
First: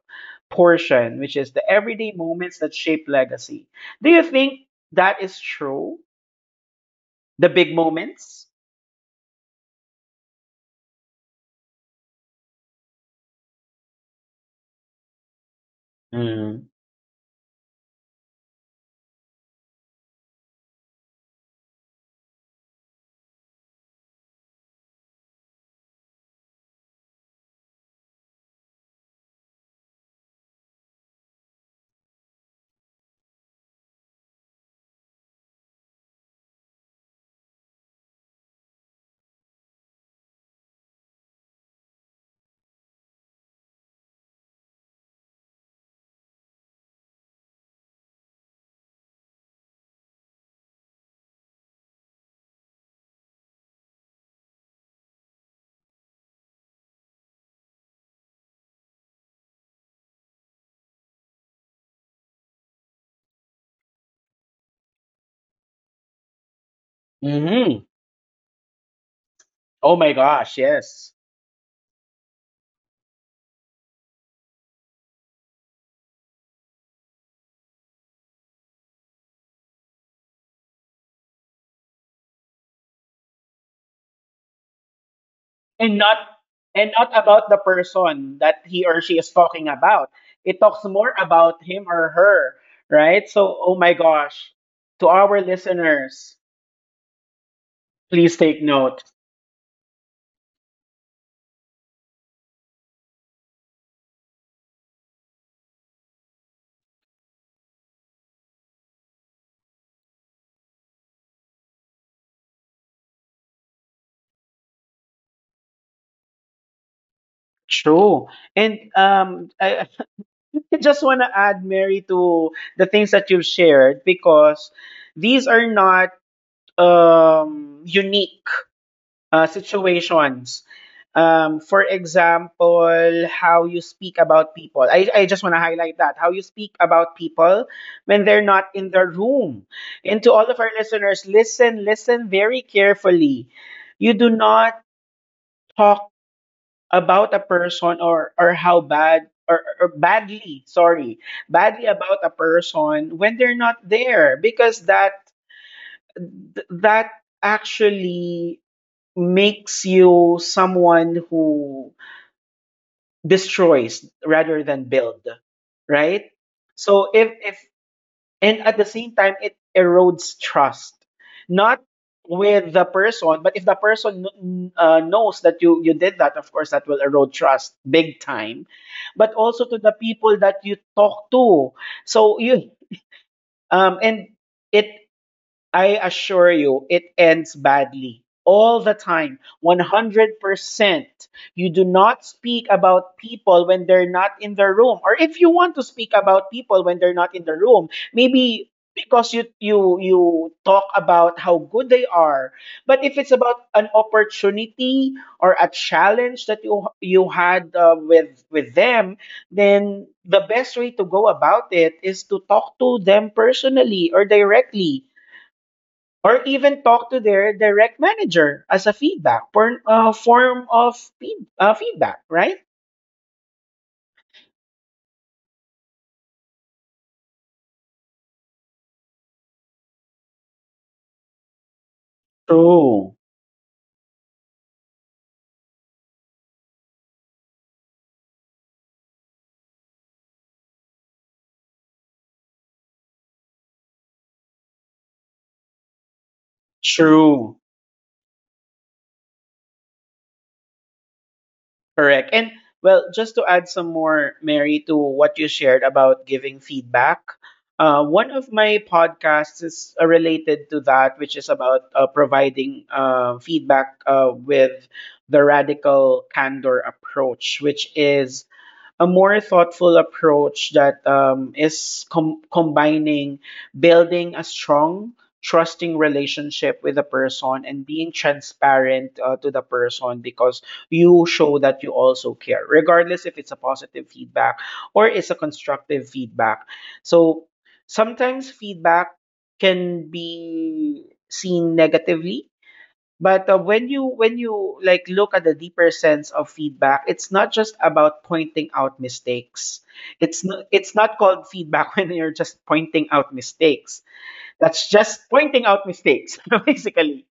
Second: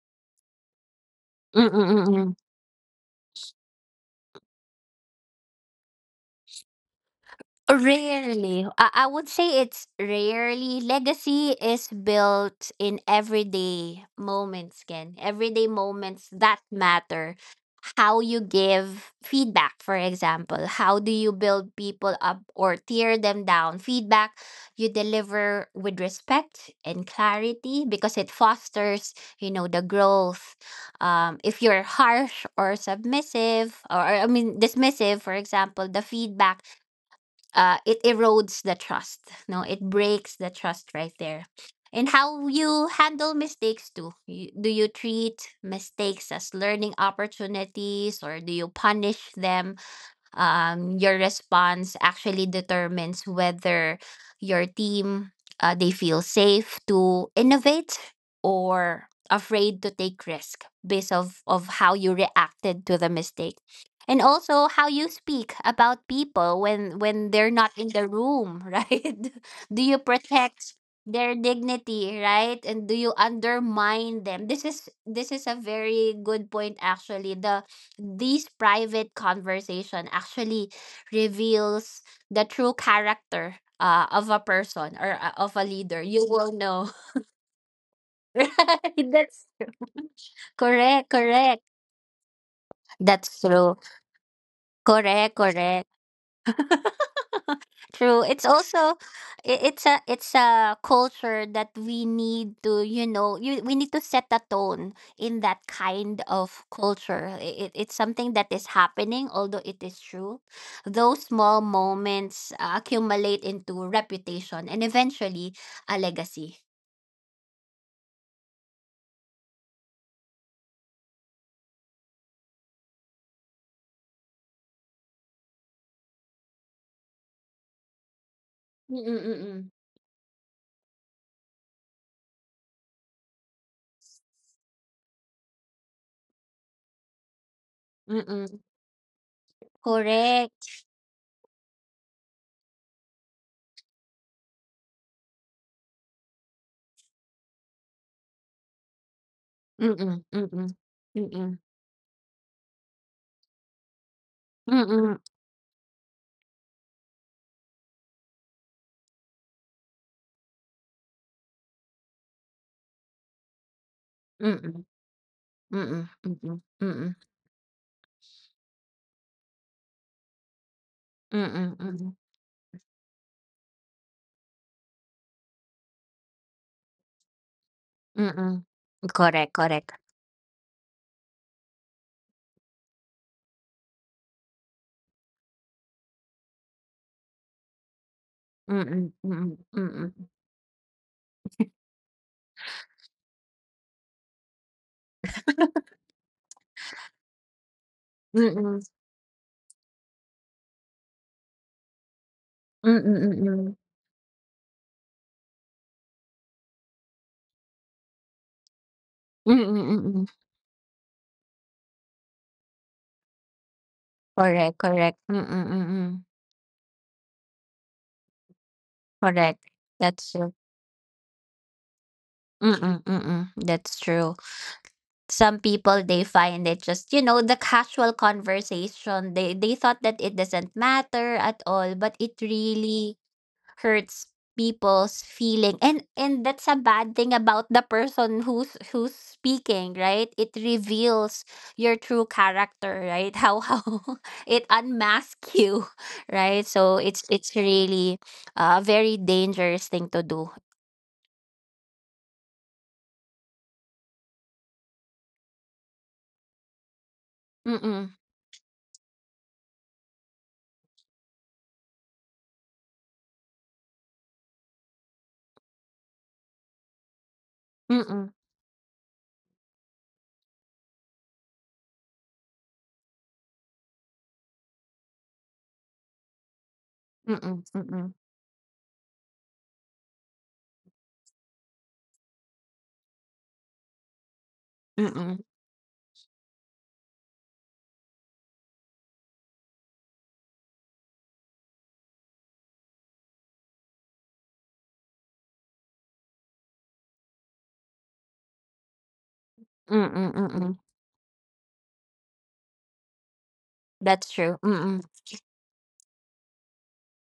Speaker 1: portion, which is the everyday
Speaker 2: Mm-mm-mm.
Speaker 1: moments that shape legacy. Do you think that is true? The big moments?
Speaker 2: Rarely. I, I would say it's rarely. Legacy is built in everyday moments, Ken. Everyday moments that
Speaker 1: Mm.
Speaker 2: matter. How you give feedback, for example. How do you build people up or tear them down? Feedback you deliver with respect and clarity, because it fosters, you know, the growth. Um, if you're harsh or submissive, or or, I mean, dismissive, for example, the feedback, uh, it erodes the trust. No, it breaks the trust right there. And how you handle mistakes too. You, do you treat mistakes as learning opportunities, or do you punish them? Um, your response actually determines whether your team, uh, they feel safe to innovate or afraid to take risk, based of, of how you reacted to the mistake. And also, how you speak about people when when they're not
Speaker 1: Hmm.
Speaker 2: in the room. Right, do
Speaker 1: Oh
Speaker 2: you
Speaker 1: my gosh,
Speaker 2: protect
Speaker 1: yes.
Speaker 2: their dignity, right, and do you undermine them? This is this is a very good point, actually. The these private conversation actually reveals the true character uh, of a person, or uh, of a
Speaker 1: And
Speaker 2: leader.
Speaker 1: not,
Speaker 2: You will know.
Speaker 1: and not about the person that he or
Speaker 2: Right.
Speaker 1: she is
Speaker 2: That's
Speaker 1: talking
Speaker 2: true.
Speaker 1: about. It talks
Speaker 2: Correct,
Speaker 1: more about
Speaker 2: correct.
Speaker 1: him or her, right?
Speaker 2: That's
Speaker 1: So, oh
Speaker 2: true.
Speaker 1: my gosh, to
Speaker 2: Correct,
Speaker 1: our
Speaker 2: correct.
Speaker 1: listeners,
Speaker 2: True.
Speaker 1: please
Speaker 2: It's
Speaker 1: take
Speaker 2: also,
Speaker 1: note.
Speaker 2: i- it's a, it's a culture that we need to, you know, you we need to set the tone in that kind of culture. It, it's something that is happening, although it is true. Those small moments uh, accumulate into reputation and eventually a legacy.
Speaker 1: True. And um, I, I just want to add, Mary, to the things that you've shared, because these are not um, unique uh,
Speaker 2: Mm-mm-mm.
Speaker 1: situations. Um, for example, how you speak about people. I, I just want to highlight that how you speak about people when they're
Speaker 2: Mm-mm.
Speaker 1: not in the room. And to all of our
Speaker 2: Correct.
Speaker 1: listeners, listen, listen very carefully. You do not talk about a person, or, or how bad, or, or
Speaker 2: Mm-mm.
Speaker 1: badly,
Speaker 2: Mm-mm.
Speaker 1: sorry,
Speaker 2: Mm-mm.
Speaker 1: badly about a person when they're not there, because that,
Speaker 2: Mm-mm.
Speaker 1: that actually makes you someone who destroys rather than
Speaker 2: Mm-mm.
Speaker 1: build,
Speaker 2: Mm-mm.
Speaker 1: right?
Speaker 2: Mm-mm.
Speaker 1: So
Speaker 2: Mm-mm.
Speaker 1: if if and at the same time it erodes trust,
Speaker 2: Mm-mm.
Speaker 1: not
Speaker 2: Mm-mm.
Speaker 1: with the person, but if the person kn- uh, knows that you you did that, of course that will erode trust big
Speaker 2: Mm-mm.
Speaker 1: time, but
Speaker 2: Correct,
Speaker 1: also to the
Speaker 2: correct.
Speaker 1: people that you talk to. So you um and it I assure you, it ends badly all the
Speaker 2: Mm,
Speaker 1: time,
Speaker 2: mm, mm.
Speaker 1: one hundred percent. You do not speak about people when they're not in the room, or if you want to speak about people when they're not in the room, maybe
Speaker 2: Mm.
Speaker 1: because you you you talk about how good they are,
Speaker 2: Mm,
Speaker 1: but if it's
Speaker 2: mm,
Speaker 1: about
Speaker 2: mm.
Speaker 1: an opportunity or a challenge that you you had uh, with with them,
Speaker 2: Mm,
Speaker 1: then
Speaker 2: mm.
Speaker 1: the best way to go about it is to talk to them personally or
Speaker 2: Correct,
Speaker 1: directly,
Speaker 2: correct. Mm, mm.
Speaker 1: or even talk to their direct manager as a feedback
Speaker 2: Correct.
Speaker 1: for uh,
Speaker 2: That's true.
Speaker 1: form of feed, uh, feedback, right?
Speaker 2: Mm, mm. That's true. Some people they find it just, you know, the casual conversation. They they thought that it doesn't matter at all, but it
Speaker 1: True.
Speaker 2: really hurts people's feeling, and and that's a bad thing about the person who's who's speaking. Right, it reveals your true character. Right, how how it unmasks you. Right, so it's
Speaker 1: True.
Speaker 2: it's really a very dangerous thing to do.
Speaker 1: Correct. And well, just to add some more, Mary, to what you shared about giving feedback, uh,
Speaker 2: Mm-mm,
Speaker 1: one of my podcasts is uh, related to that, which is about uh, providing uh, feedback uh, with the radical candor approach, which
Speaker 2: mm-mm,
Speaker 1: is a more thoughtful approach that um, is com- combining building a strong, trusting relationship with the person
Speaker 2: mm-mm,
Speaker 1: and being
Speaker 2: mm-mm,
Speaker 1: transparent uh, to the person, because you show that you also care, regardless if it's a positive feedback or it's a
Speaker 2: mm-mm,
Speaker 1: constructive feedback. So sometimes feedback can be seen negatively, but uh, when you when you like look at the deeper sense of feedback, it's not just about pointing out mistakes.
Speaker 2: mm-mm,
Speaker 1: It's not,
Speaker 2: mm-mm.
Speaker 1: it's not called feedback when you're just pointing out mistakes.
Speaker 2: That's true.
Speaker 1: That's
Speaker 2: Mm-mm.
Speaker 1: just pointing out mistakes, basically.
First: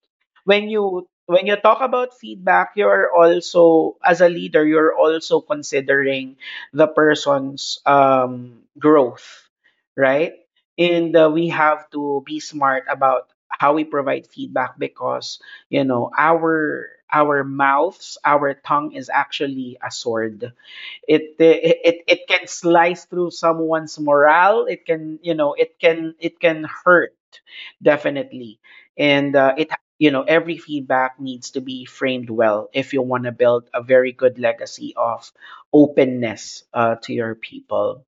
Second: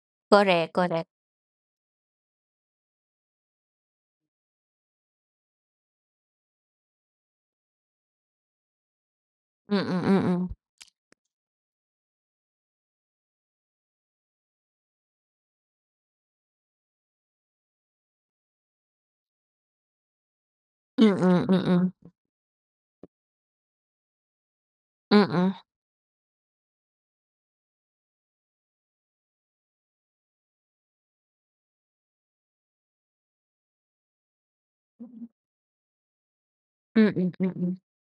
Speaker 1: When
Speaker 2: Correct,
Speaker 1: you
Speaker 2: correct.
Speaker 1: when you talk about feedback, you're also, as a leader, you're also considering the person's um growth,
Speaker 2: Mm-mm,
Speaker 1: right?
Speaker 2: mm-mm,
Speaker 1: And uh, we have to be smart about how we provide feedback, because you know, our our mouths, our tongue is actually a sword. it
Speaker 2: mm-mm,
Speaker 1: it it can slice through someone's morale, it can, you
Speaker 2: mm-mm,
Speaker 1: know, it can it can hurt definitely. And uh, it you know, every feedback needs to be framed well if you want to build a very good legacy
Speaker 2: mm-mm,
Speaker 1: of openness uh, to
Speaker 2: mm-mm,
Speaker 1: your
Speaker 2: mm-mm.
Speaker 1: people.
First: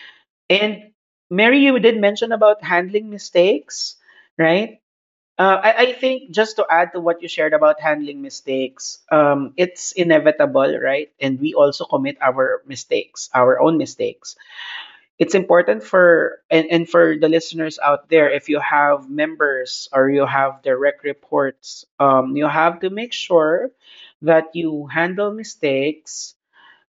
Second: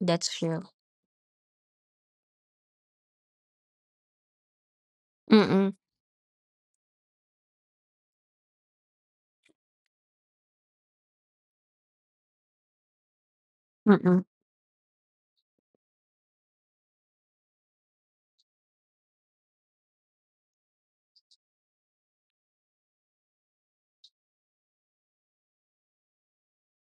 Speaker 2: That's true.
Speaker 1: And Mary, you did mention about handling mistakes, right? uh,
Speaker 2: Mm-mm.
Speaker 1: I, I think just to add to what you shared about handling mistakes, um, it's inevitable, right? And we also commit our mistakes, our own
Speaker 2: Mm-mm.
Speaker 1: mistakes. It's important for, and, and for the listeners out there, if you have members or you have direct reports, um, you have to make sure that you handle mistakes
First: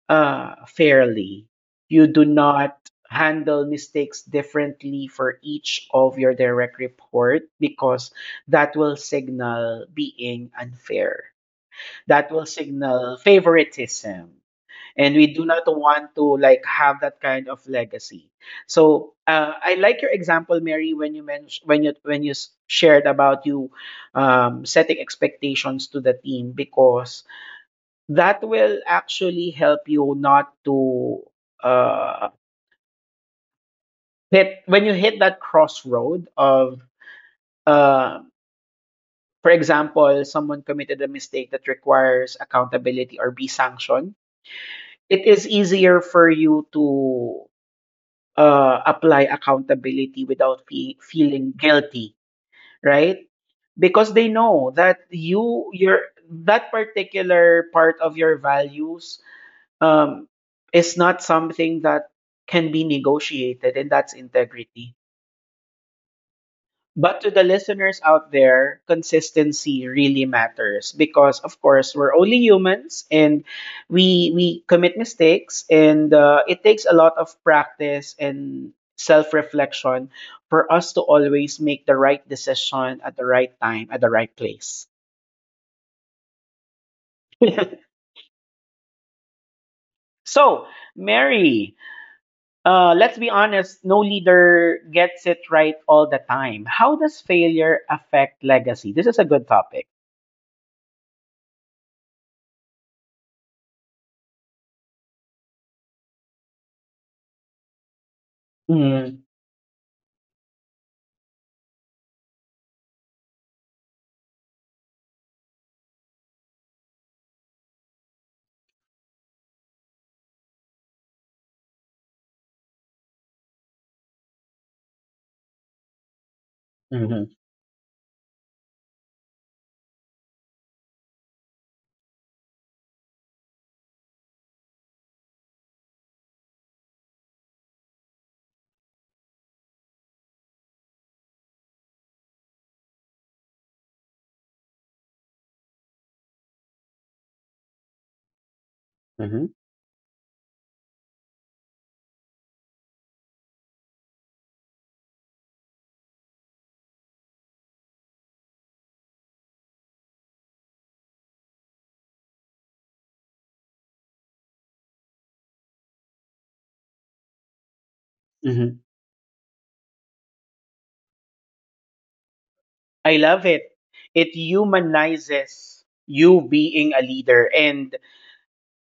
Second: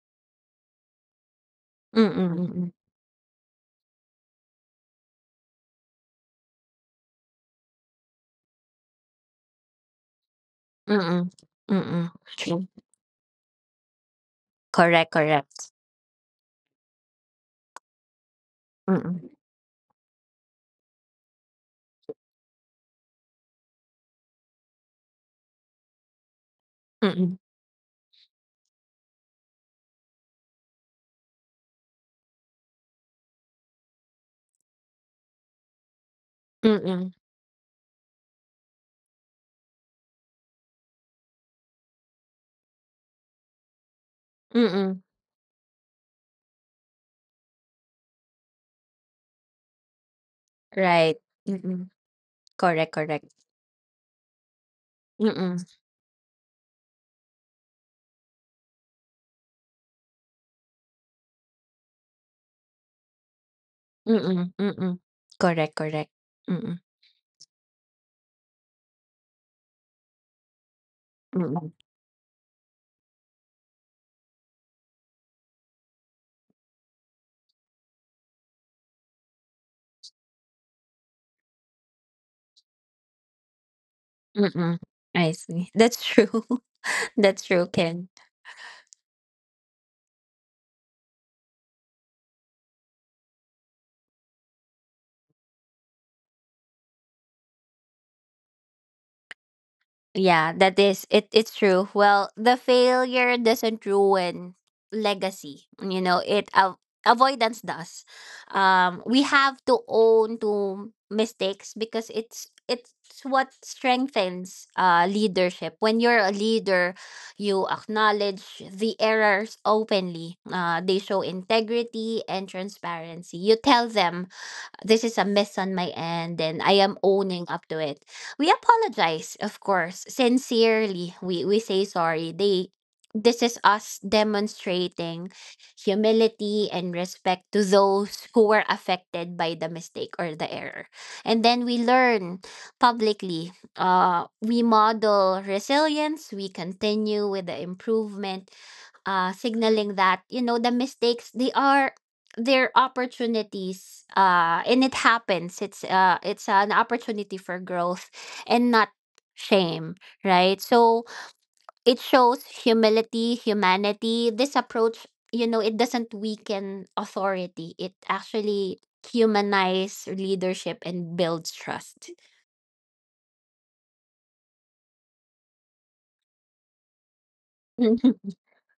Speaker 1: uh, fairly.
Speaker 2: Mm,
Speaker 1: You do
Speaker 2: mm, mm.
Speaker 1: not handle mistakes differently for each of your direct report, because that will signal being
Speaker 2: Mm,
Speaker 1: unfair.
Speaker 2: mm.
Speaker 1: That will signal favoritism.
Speaker 2: Correct,
Speaker 1: And we do not
Speaker 2: correct.
Speaker 1: want to like have that kind of legacy. So
Speaker 2: Mm,
Speaker 1: uh, I like your example, Mary, when you mentioned when you when you s- shared about you um, setting expectations to the team, because
Speaker 2: mm.
Speaker 1: that will actually help you not to uh, hit when you hit that crossroad of,
Speaker 2: Mm,
Speaker 1: uh, for example, someone committed a mistake that requires accountability or be sanctioned.
Speaker 2: mm.
Speaker 1: It is easier for you to uh, apply accountability without fe-
Speaker 2: Right.
Speaker 1: feeling
Speaker 2: Mm.
Speaker 1: guilty,
Speaker 2: Correct, correct.
Speaker 1: right? Because they know that
Speaker 2: Mm,
Speaker 1: you your that particular part of your values um, is not something that can be negotiated, and that's
Speaker 2: mm,
Speaker 1: integrity.
Speaker 2: mm. Correct, correct. Mm,
Speaker 1: But to the listeners out there, consistency really matters, because of
Speaker 2: mm.
Speaker 1: course, we're only humans, and we we commit mistakes, and uh, it takes a lot of practice and self reflection for us to always make the right decision at the right time at the right
Speaker 2: Mm.
Speaker 1: place.
Speaker 2: I see. That's true. That's true, Ken.
Speaker 1: So, Mary, Uh, let's be honest, no leader gets it right all the time. How does failure affect legacy? This is a good topic.
Speaker 2: Yeah, that is, it it's true. Well, the failure doesn't ruin legacy. You know, it av- avoidance does. Um
Speaker 1: Mm,
Speaker 2: we have to own to mistakes because it's it's what strengthens uh leadership. When you're a leader, you acknowledge the errors openly. Uh they show integrity and transparency. You tell them this is a miss on my end and I am
Speaker 1: mhm,
Speaker 2: owning up to it. We apologize, of course. Sincerely, we we say sorry. They This is us demonstrating humility and respect to those who were affected by the mistake or the error. And then we learn publicly. Uh we model resilience, we continue with the improvement, uh
Speaker 1: mhm,
Speaker 2: signaling that, you know, the mistakes, they are their opportunities, uh and it happens. It's uh it's an opportunity for growth and not shame. Right, so it shows humility, humanity, this approach. You know, it doesn't weaken authority, it
Speaker 1: mhm.
Speaker 2: actually humanize leadership and builds trust.
Speaker 1: I love it. It humanizes you being a leader. And
Speaker 2: Mm-mm.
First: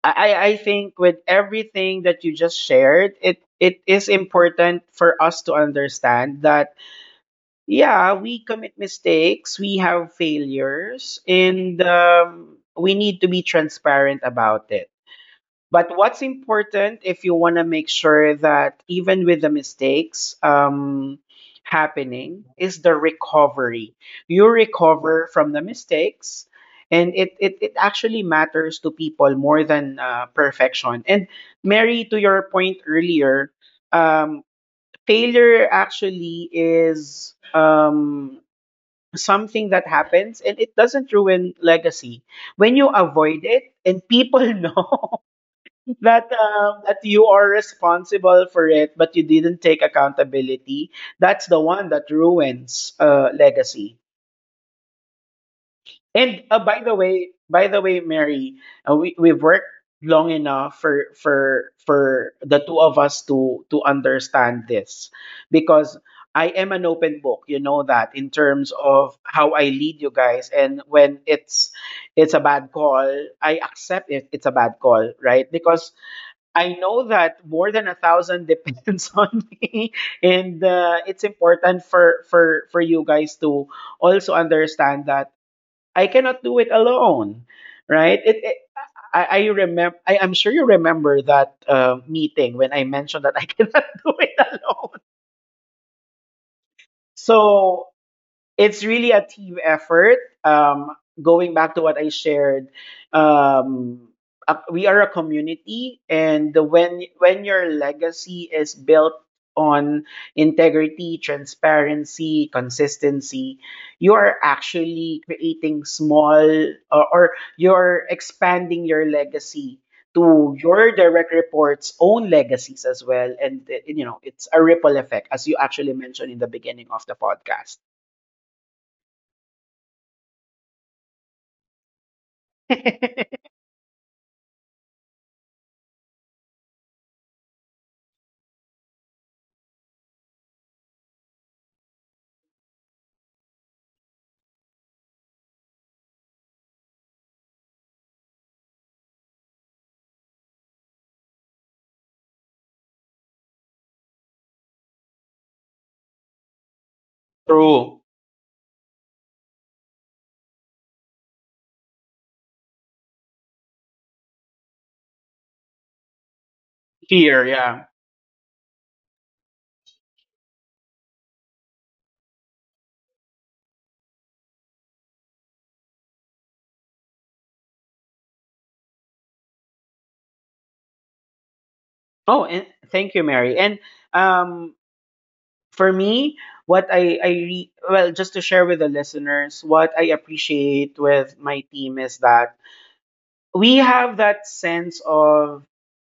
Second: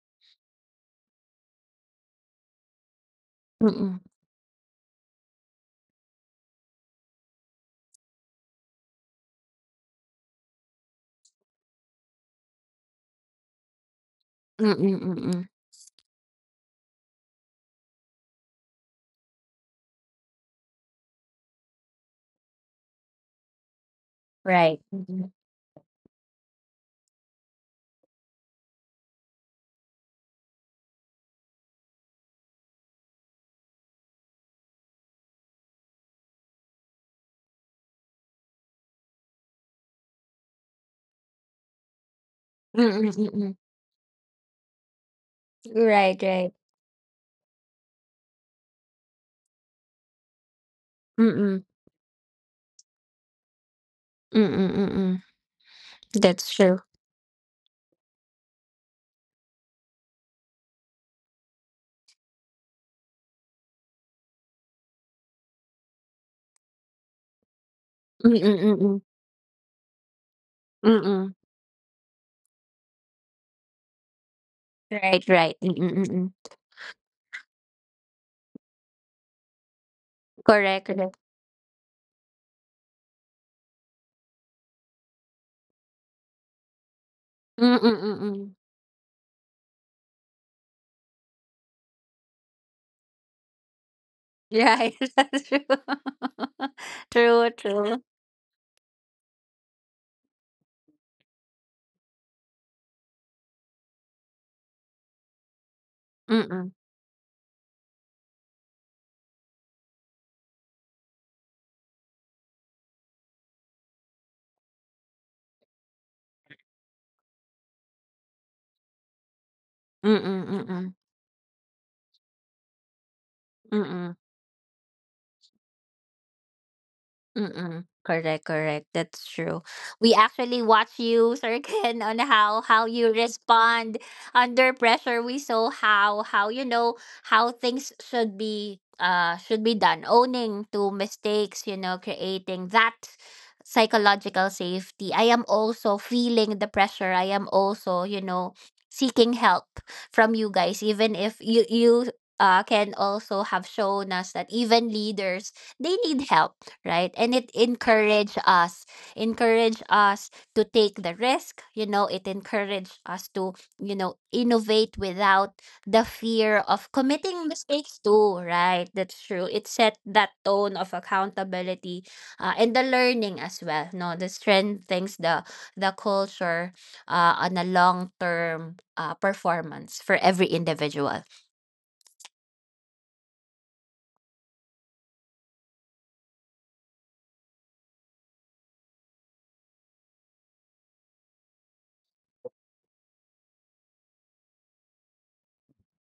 Speaker 1: I, I I think with everything that you just shared, it, it
Speaker 2: Mm-mm.
Speaker 1: is important for us to understand that yeah, we commit mistakes, we have failures, and um, we need to be transparent about it.
Speaker 2: Mm-mm. Mm-mm.
Speaker 1: But what's important, if you want to make sure that even with the mistakes um, happening, is the recovery. You
Speaker 2: Right.
Speaker 1: recover
Speaker 2: Mm-mm.
Speaker 1: from the mistakes, and it, it, it actually matters to people more than uh, perfection. And Mary, to your point earlier, um, failure actually is um, something that happens, and it doesn't ruin legacy. When you
Speaker 2: Mm-mm.
Speaker 1: avoid
Speaker 2: Mm-mm.
Speaker 1: it, and people know
Speaker 2: Right,
Speaker 1: that
Speaker 2: right.
Speaker 1: um, that you are responsible for it but you didn't take accountability, that's the
Speaker 2: Mm-mm.
Speaker 1: one that ruins uh legacy.
Speaker 2: Mm-mm. Mm-mm.
Speaker 1: And
Speaker 2: That's
Speaker 1: uh, by
Speaker 2: true.
Speaker 1: the way by the way Mary, uh, we, we've worked long enough for for for the two of us to to understand this, because I am an open book. You know that in
Speaker 2: Mm-mm.
Speaker 1: terms
Speaker 2: Mm-mm.
Speaker 1: of how I lead you guys, and when
Speaker 2: Mm-mm.
Speaker 1: it's it's a bad call, I accept it, it's a bad call,
Speaker 2: Right,
Speaker 1: right?
Speaker 2: right. Mm,
Speaker 1: Because
Speaker 2: mm, mm, mm.
Speaker 1: I know that more than a thousand depends on me, and
Speaker 2: Correct,
Speaker 1: uh,
Speaker 2: correct.
Speaker 1: it's important for for for you guys to also understand that I cannot do it alone,
Speaker 2: Mm, mm,
Speaker 1: right?
Speaker 2: mm,
Speaker 1: It,
Speaker 2: mm.
Speaker 1: it I, I remember. I, I'm sure you remember that uh, meeting when I mentioned that I cannot do it
Speaker 2: Right,
Speaker 1: alone.
Speaker 2: that's true. True,
Speaker 1: So
Speaker 2: true.
Speaker 1: it's really a team effort. Um, going back to what I shared, um, uh, we are a community, and
Speaker 2: Mm-mm.
Speaker 1: when when your legacy is built on integrity, transparency, consistency, you are actually creating small or, or you're expanding your legacy
Speaker 2: Mm-mm,
Speaker 1: to your
Speaker 2: mm-mm,
Speaker 1: direct reports own legacies as well and uh, you
Speaker 2: mm-mm.
Speaker 1: know it's a ripple effect as you actually mentioned in the beginning of the podcast.
Speaker 2: Mm. Correct, correct. That's true. We actually watch you, Sir Ken, on how how you respond under pressure. We saw how how you know how things should be, uh should be done. Owning to mistakes, you know, creating that psychological safety. I am also feeling the pressure. I am also, you know, seeking help from you guys, even if you you uh, can also have shown us that even leaders they need help, right? And it
Speaker 1: True.
Speaker 2: encourage us, encourage us to take the risk. You know, it encouraged us to, you know, innovate without the fear of
Speaker 1: Fear,
Speaker 2: committing
Speaker 1: yeah.
Speaker 2: mistakes too, right? That's true. It set that tone of accountability, uh, and the learning as well. No, the strengthens the the culture, uh, on a long term, uh, performance for every individual.
Speaker 1: Oh, and thank you, Mary. And um, for me, what I I re- well, just to share with the listeners, what I appreciate with my team is that we have that sense of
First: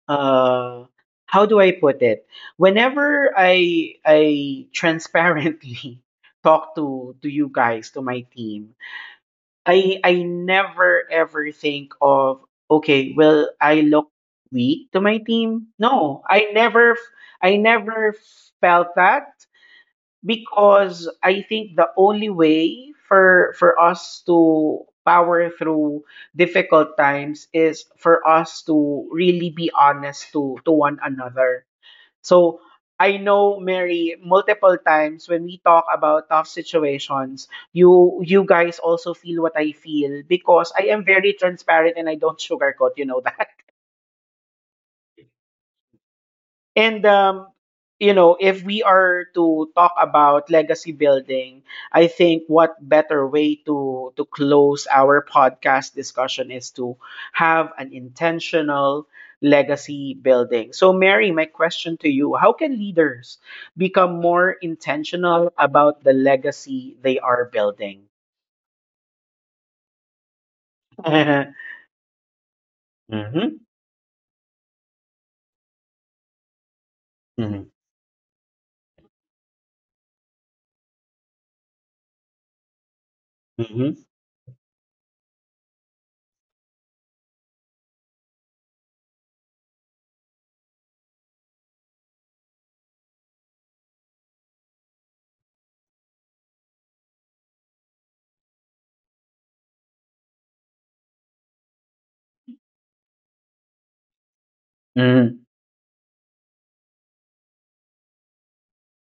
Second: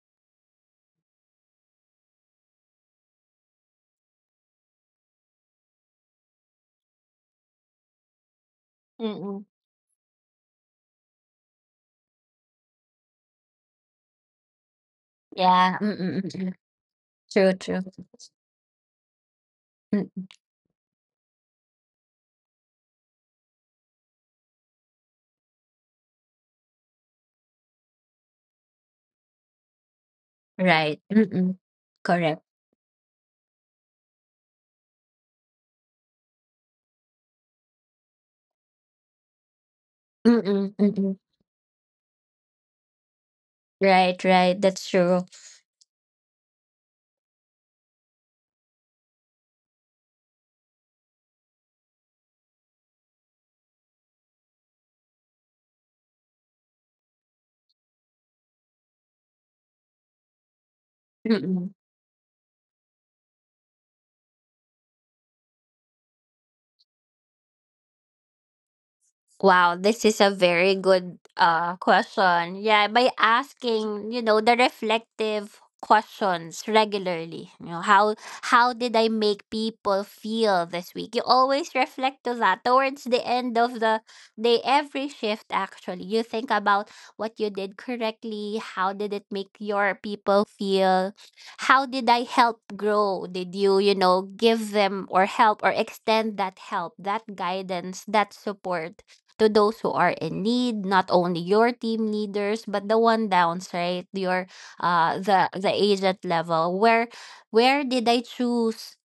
Speaker 1: uh, how do I put it? Whenever I I transparently talk to to you guys, to my team,
Speaker 2: Mm.
Speaker 1: I I never ever think of okay, will I look weak to my team.
Speaker 2: Yeah, mm,
Speaker 1: No,
Speaker 2: mm, mm.
Speaker 1: I never f-
Speaker 2: True,
Speaker 1: I
Speaker 2: true.
Speaker 1: never felt that,
Speaker 2: Mm.
Speaker 1: because I think the only way for for us to power through difficult times is for us to really be honest to to one
Speaker 2: Right. Mm.
Speaker 1: another
Speaker 2: Correct.
Speaker 1: So I know Mary, multiple times when we talk about tough situations, you you guys also feel what I feel because
Speaker 2: Mm.
Speaker 1: I am
Speaker 2: Mm.
Speaker 1: very transparent and I don't sugarcoat, you know that.
Speaker 2: Right, right. That's true.
Speaker 1: And um, you know, if we are to talk about legacy building, I think what better way to to close our podcast discussion is to have an intentional legacy building. So Mary, my
Speaker 2: Mm.
Speaker 1: question to you: how can leaders become more intentional about the legacy they are building?
Speaker 2: Wow, this is a very good uh question. Yeah, by
Speaker 1: Mhm,
Speaker 2: asking, you know, the reflective questions regularly.
Speaker 1: mhm,
Speaker 2: You know, how how did I make people feel this week? You always reflect to that towards the end of
Speaker 1: mhm,
Speaker 2: the day, every shift actually. You think about what you did correctly, how did it make your people feel? How did I help grow? Did you, you know, give them or help or extend that help, that guidance, that support? To those who are in need, not only your team leaders but the one downs, right? Your, uh
Speaker 1: mhm,
Speaker 2: the the agent level, where where did I choose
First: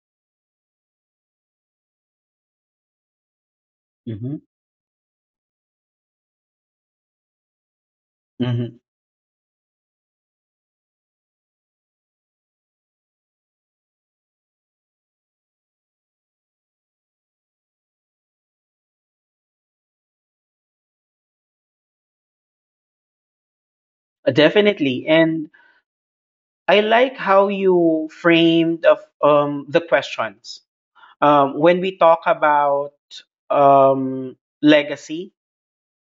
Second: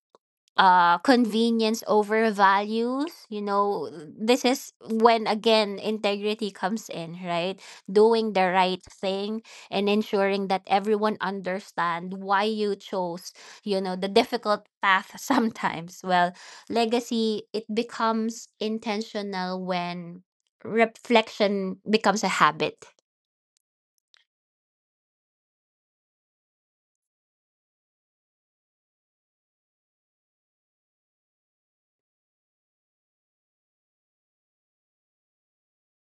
Speaker 2: uh convenience over values, you know
Speaker 1: mhm,
Speaker 2: This is when, again, integrity comes in, right? Doing the
Speaker 1: mhm.
Speaker 2: right thing and ensuring that everyone understand why you chose, you know, the difficult path sometimes. Well, legacy, it becomes intentional when reflection becomes a habit.
Speaker 1: Definitely. And I like how you framed of um, the questions um, when we talk about um, legacy,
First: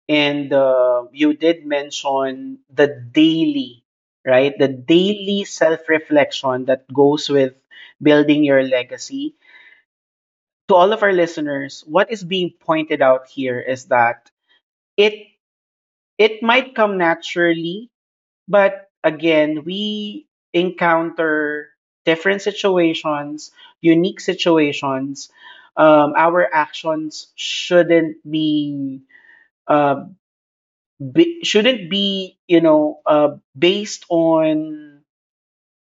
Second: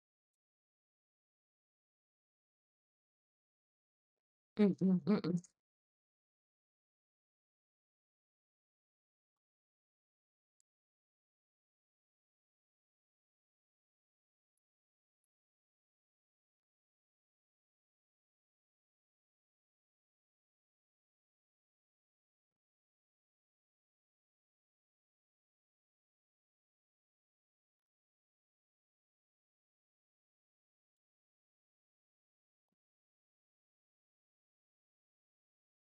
Speaker 1: and uh, you did mention the daily, right? The
Speaker 2: Mm-mm, mm-mm,
Speaker 1: daily self-reflection that goes with building your legacy. To all of our listeners, what is being pointed out here is that it it might come naturally. But again, we encounter different situations, unique situations. Um, our actions shouldn't be, uh, be shouldn't be, you know, uh, based on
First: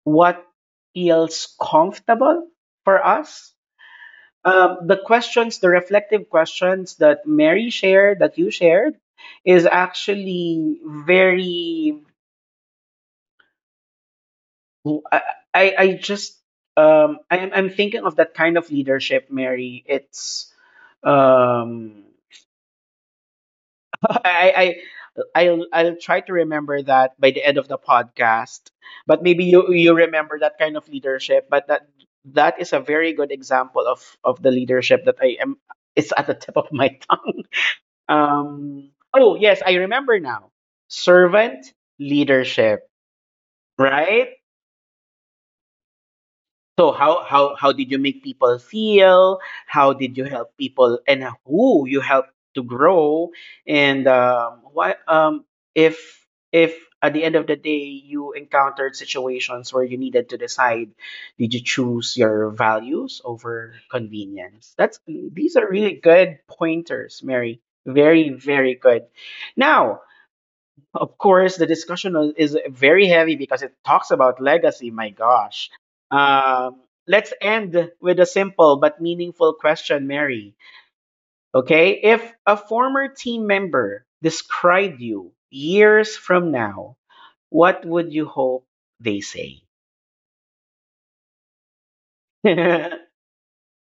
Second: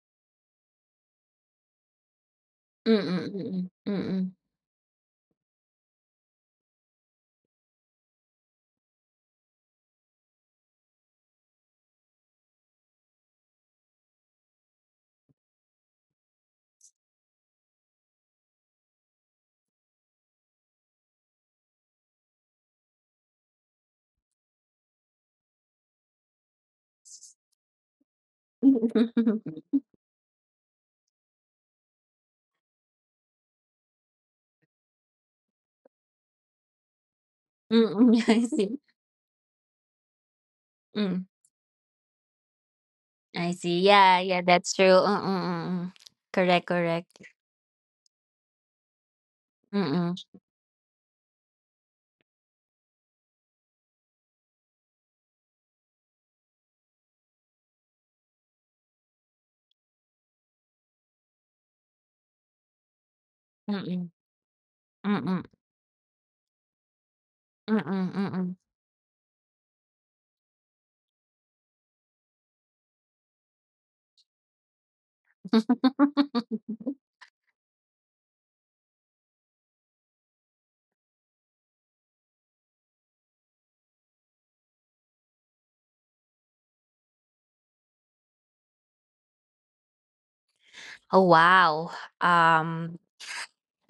Speaker 1: what feels comfortable for us.
Speaker 2: mm-mm, mm-mm,
Speaker 1: Um, the questions, the reflective questions that Mary shared, that you shared, is actually very— Who- I, I, I just um I'm I'm thinking of that kind of leadership, Mary. It's um I— I I'll I'll try to remember that by the end of the podcast. But
Speaker 2: mm-mm.
Speaker 1: maybe you you remember that kind of leadership, but that that is a very good example of of the leadership that I am— it's at the tip of my tongue.
Speaker 2: Mm-mm, I see.
Speaker 1: Um oh yes, I remember now. Servant leadership,
Speaker 2: I see. Yeah,
Speaker 1: right?
Speaker 2: yeah, that's true. Mm, mm, mm, mm. Correct,
Speaker 1: So
Speaker 2: correct.
Speaker 1: how how how did you make people feel? How
Speaker 2: Mm-mm,
Speaker 1: did you help people, and who you helped to grow? And um, why um if if at the end of the day you encountered situations where you needed to decide, did you choose your values over
Speaker 2: mm-mm,
Speaker 1: convenience? That's—
Speaker 2: mm-mm,
Speaker 1: these are really good pointers, Mary.
Speaker 2: mm-mm,
Speaker 1: Very
Speaker 2: mm-mm.
Speaker 1: very good. Now of course, the discussion was- is very heavy because it talks about legacy. My gosh. Um, let's end with a simple but meaningful question, Mary. Okay. If a former team member described you years from now, what would you hope they say?
Speaker 2: Oh, wow. Um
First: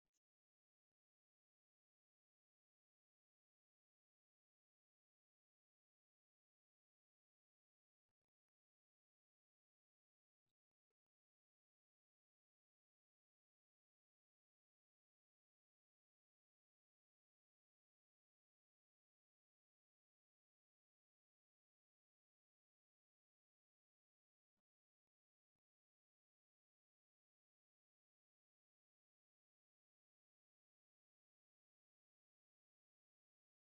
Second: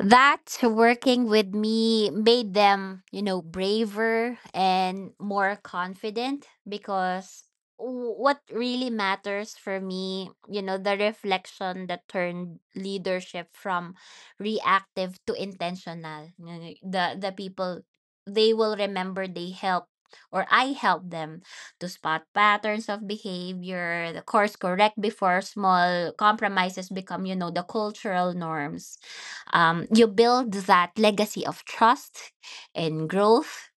Speaker 2: that working with me made them, you know, braver and more confident, because w- what really matters for me, you know, the reflection that turned leadership from reactive to intentional. You know, The the people, they will remember they helped or I helped them to spot patterns of behavior, the course correct before small compromises become, you know, the cultural norms. Um, you build that legacy of trust and growth,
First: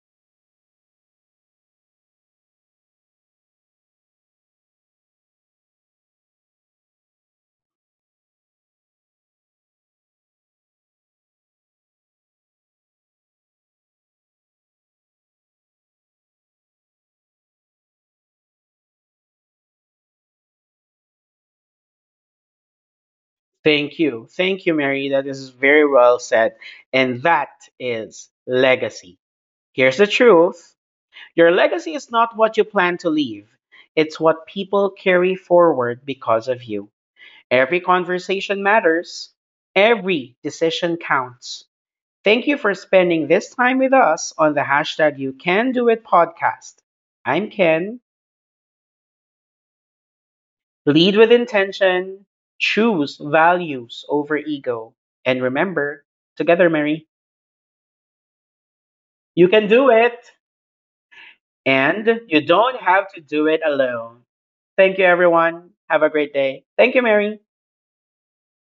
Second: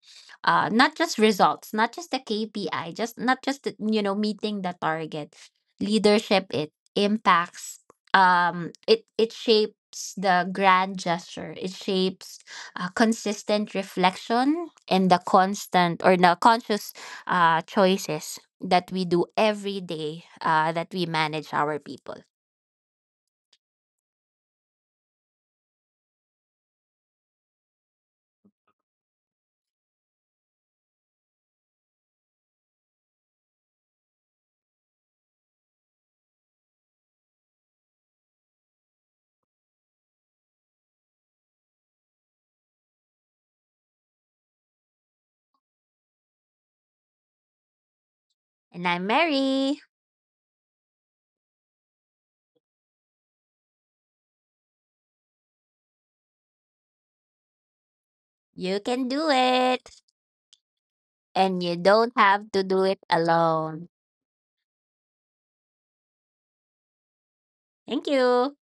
Speaker 2: uh, not just results, not just the K P I, just not just the, you know meeting the target. Leadership, it impacts. Um it it shapes the grand gesture, it shapes, uh, consistent reflection and the constant or the conscious uh, choices that we do every day, uh, that we manage our people.
Speaker 1: Thank you. Thank you, Mary. That is very well said. And that is legacy. Here's the truth: your legacy is not what you plan to leave, it's what people carry forward because of you. Every conversation matters, every decision counts. Thank you for spending this time with us on the hashtag You Can Do It podcast. I'm Ken.
Speaker 2: And I'm Mary.
Speaker 1: Lead with intention, choose values over ego, and remember, together, Mary,
Speaker 2: You can do
Speaker 1: you can do
Speaker 2: it.
Speaker 1: it,
Speaker 2: And you
Speaker 1: and
Speaker 2: don't
Speaker 1: you
Speaker 2: have to
Speaker 1: don't
Speaker 2: do it
Speaker 1: have to do it
Speaker 2: alone.
Speaker 1: alone. Thank you, everyone. Have a great day. Thank you, Mary.
Speaker 2: Thank you.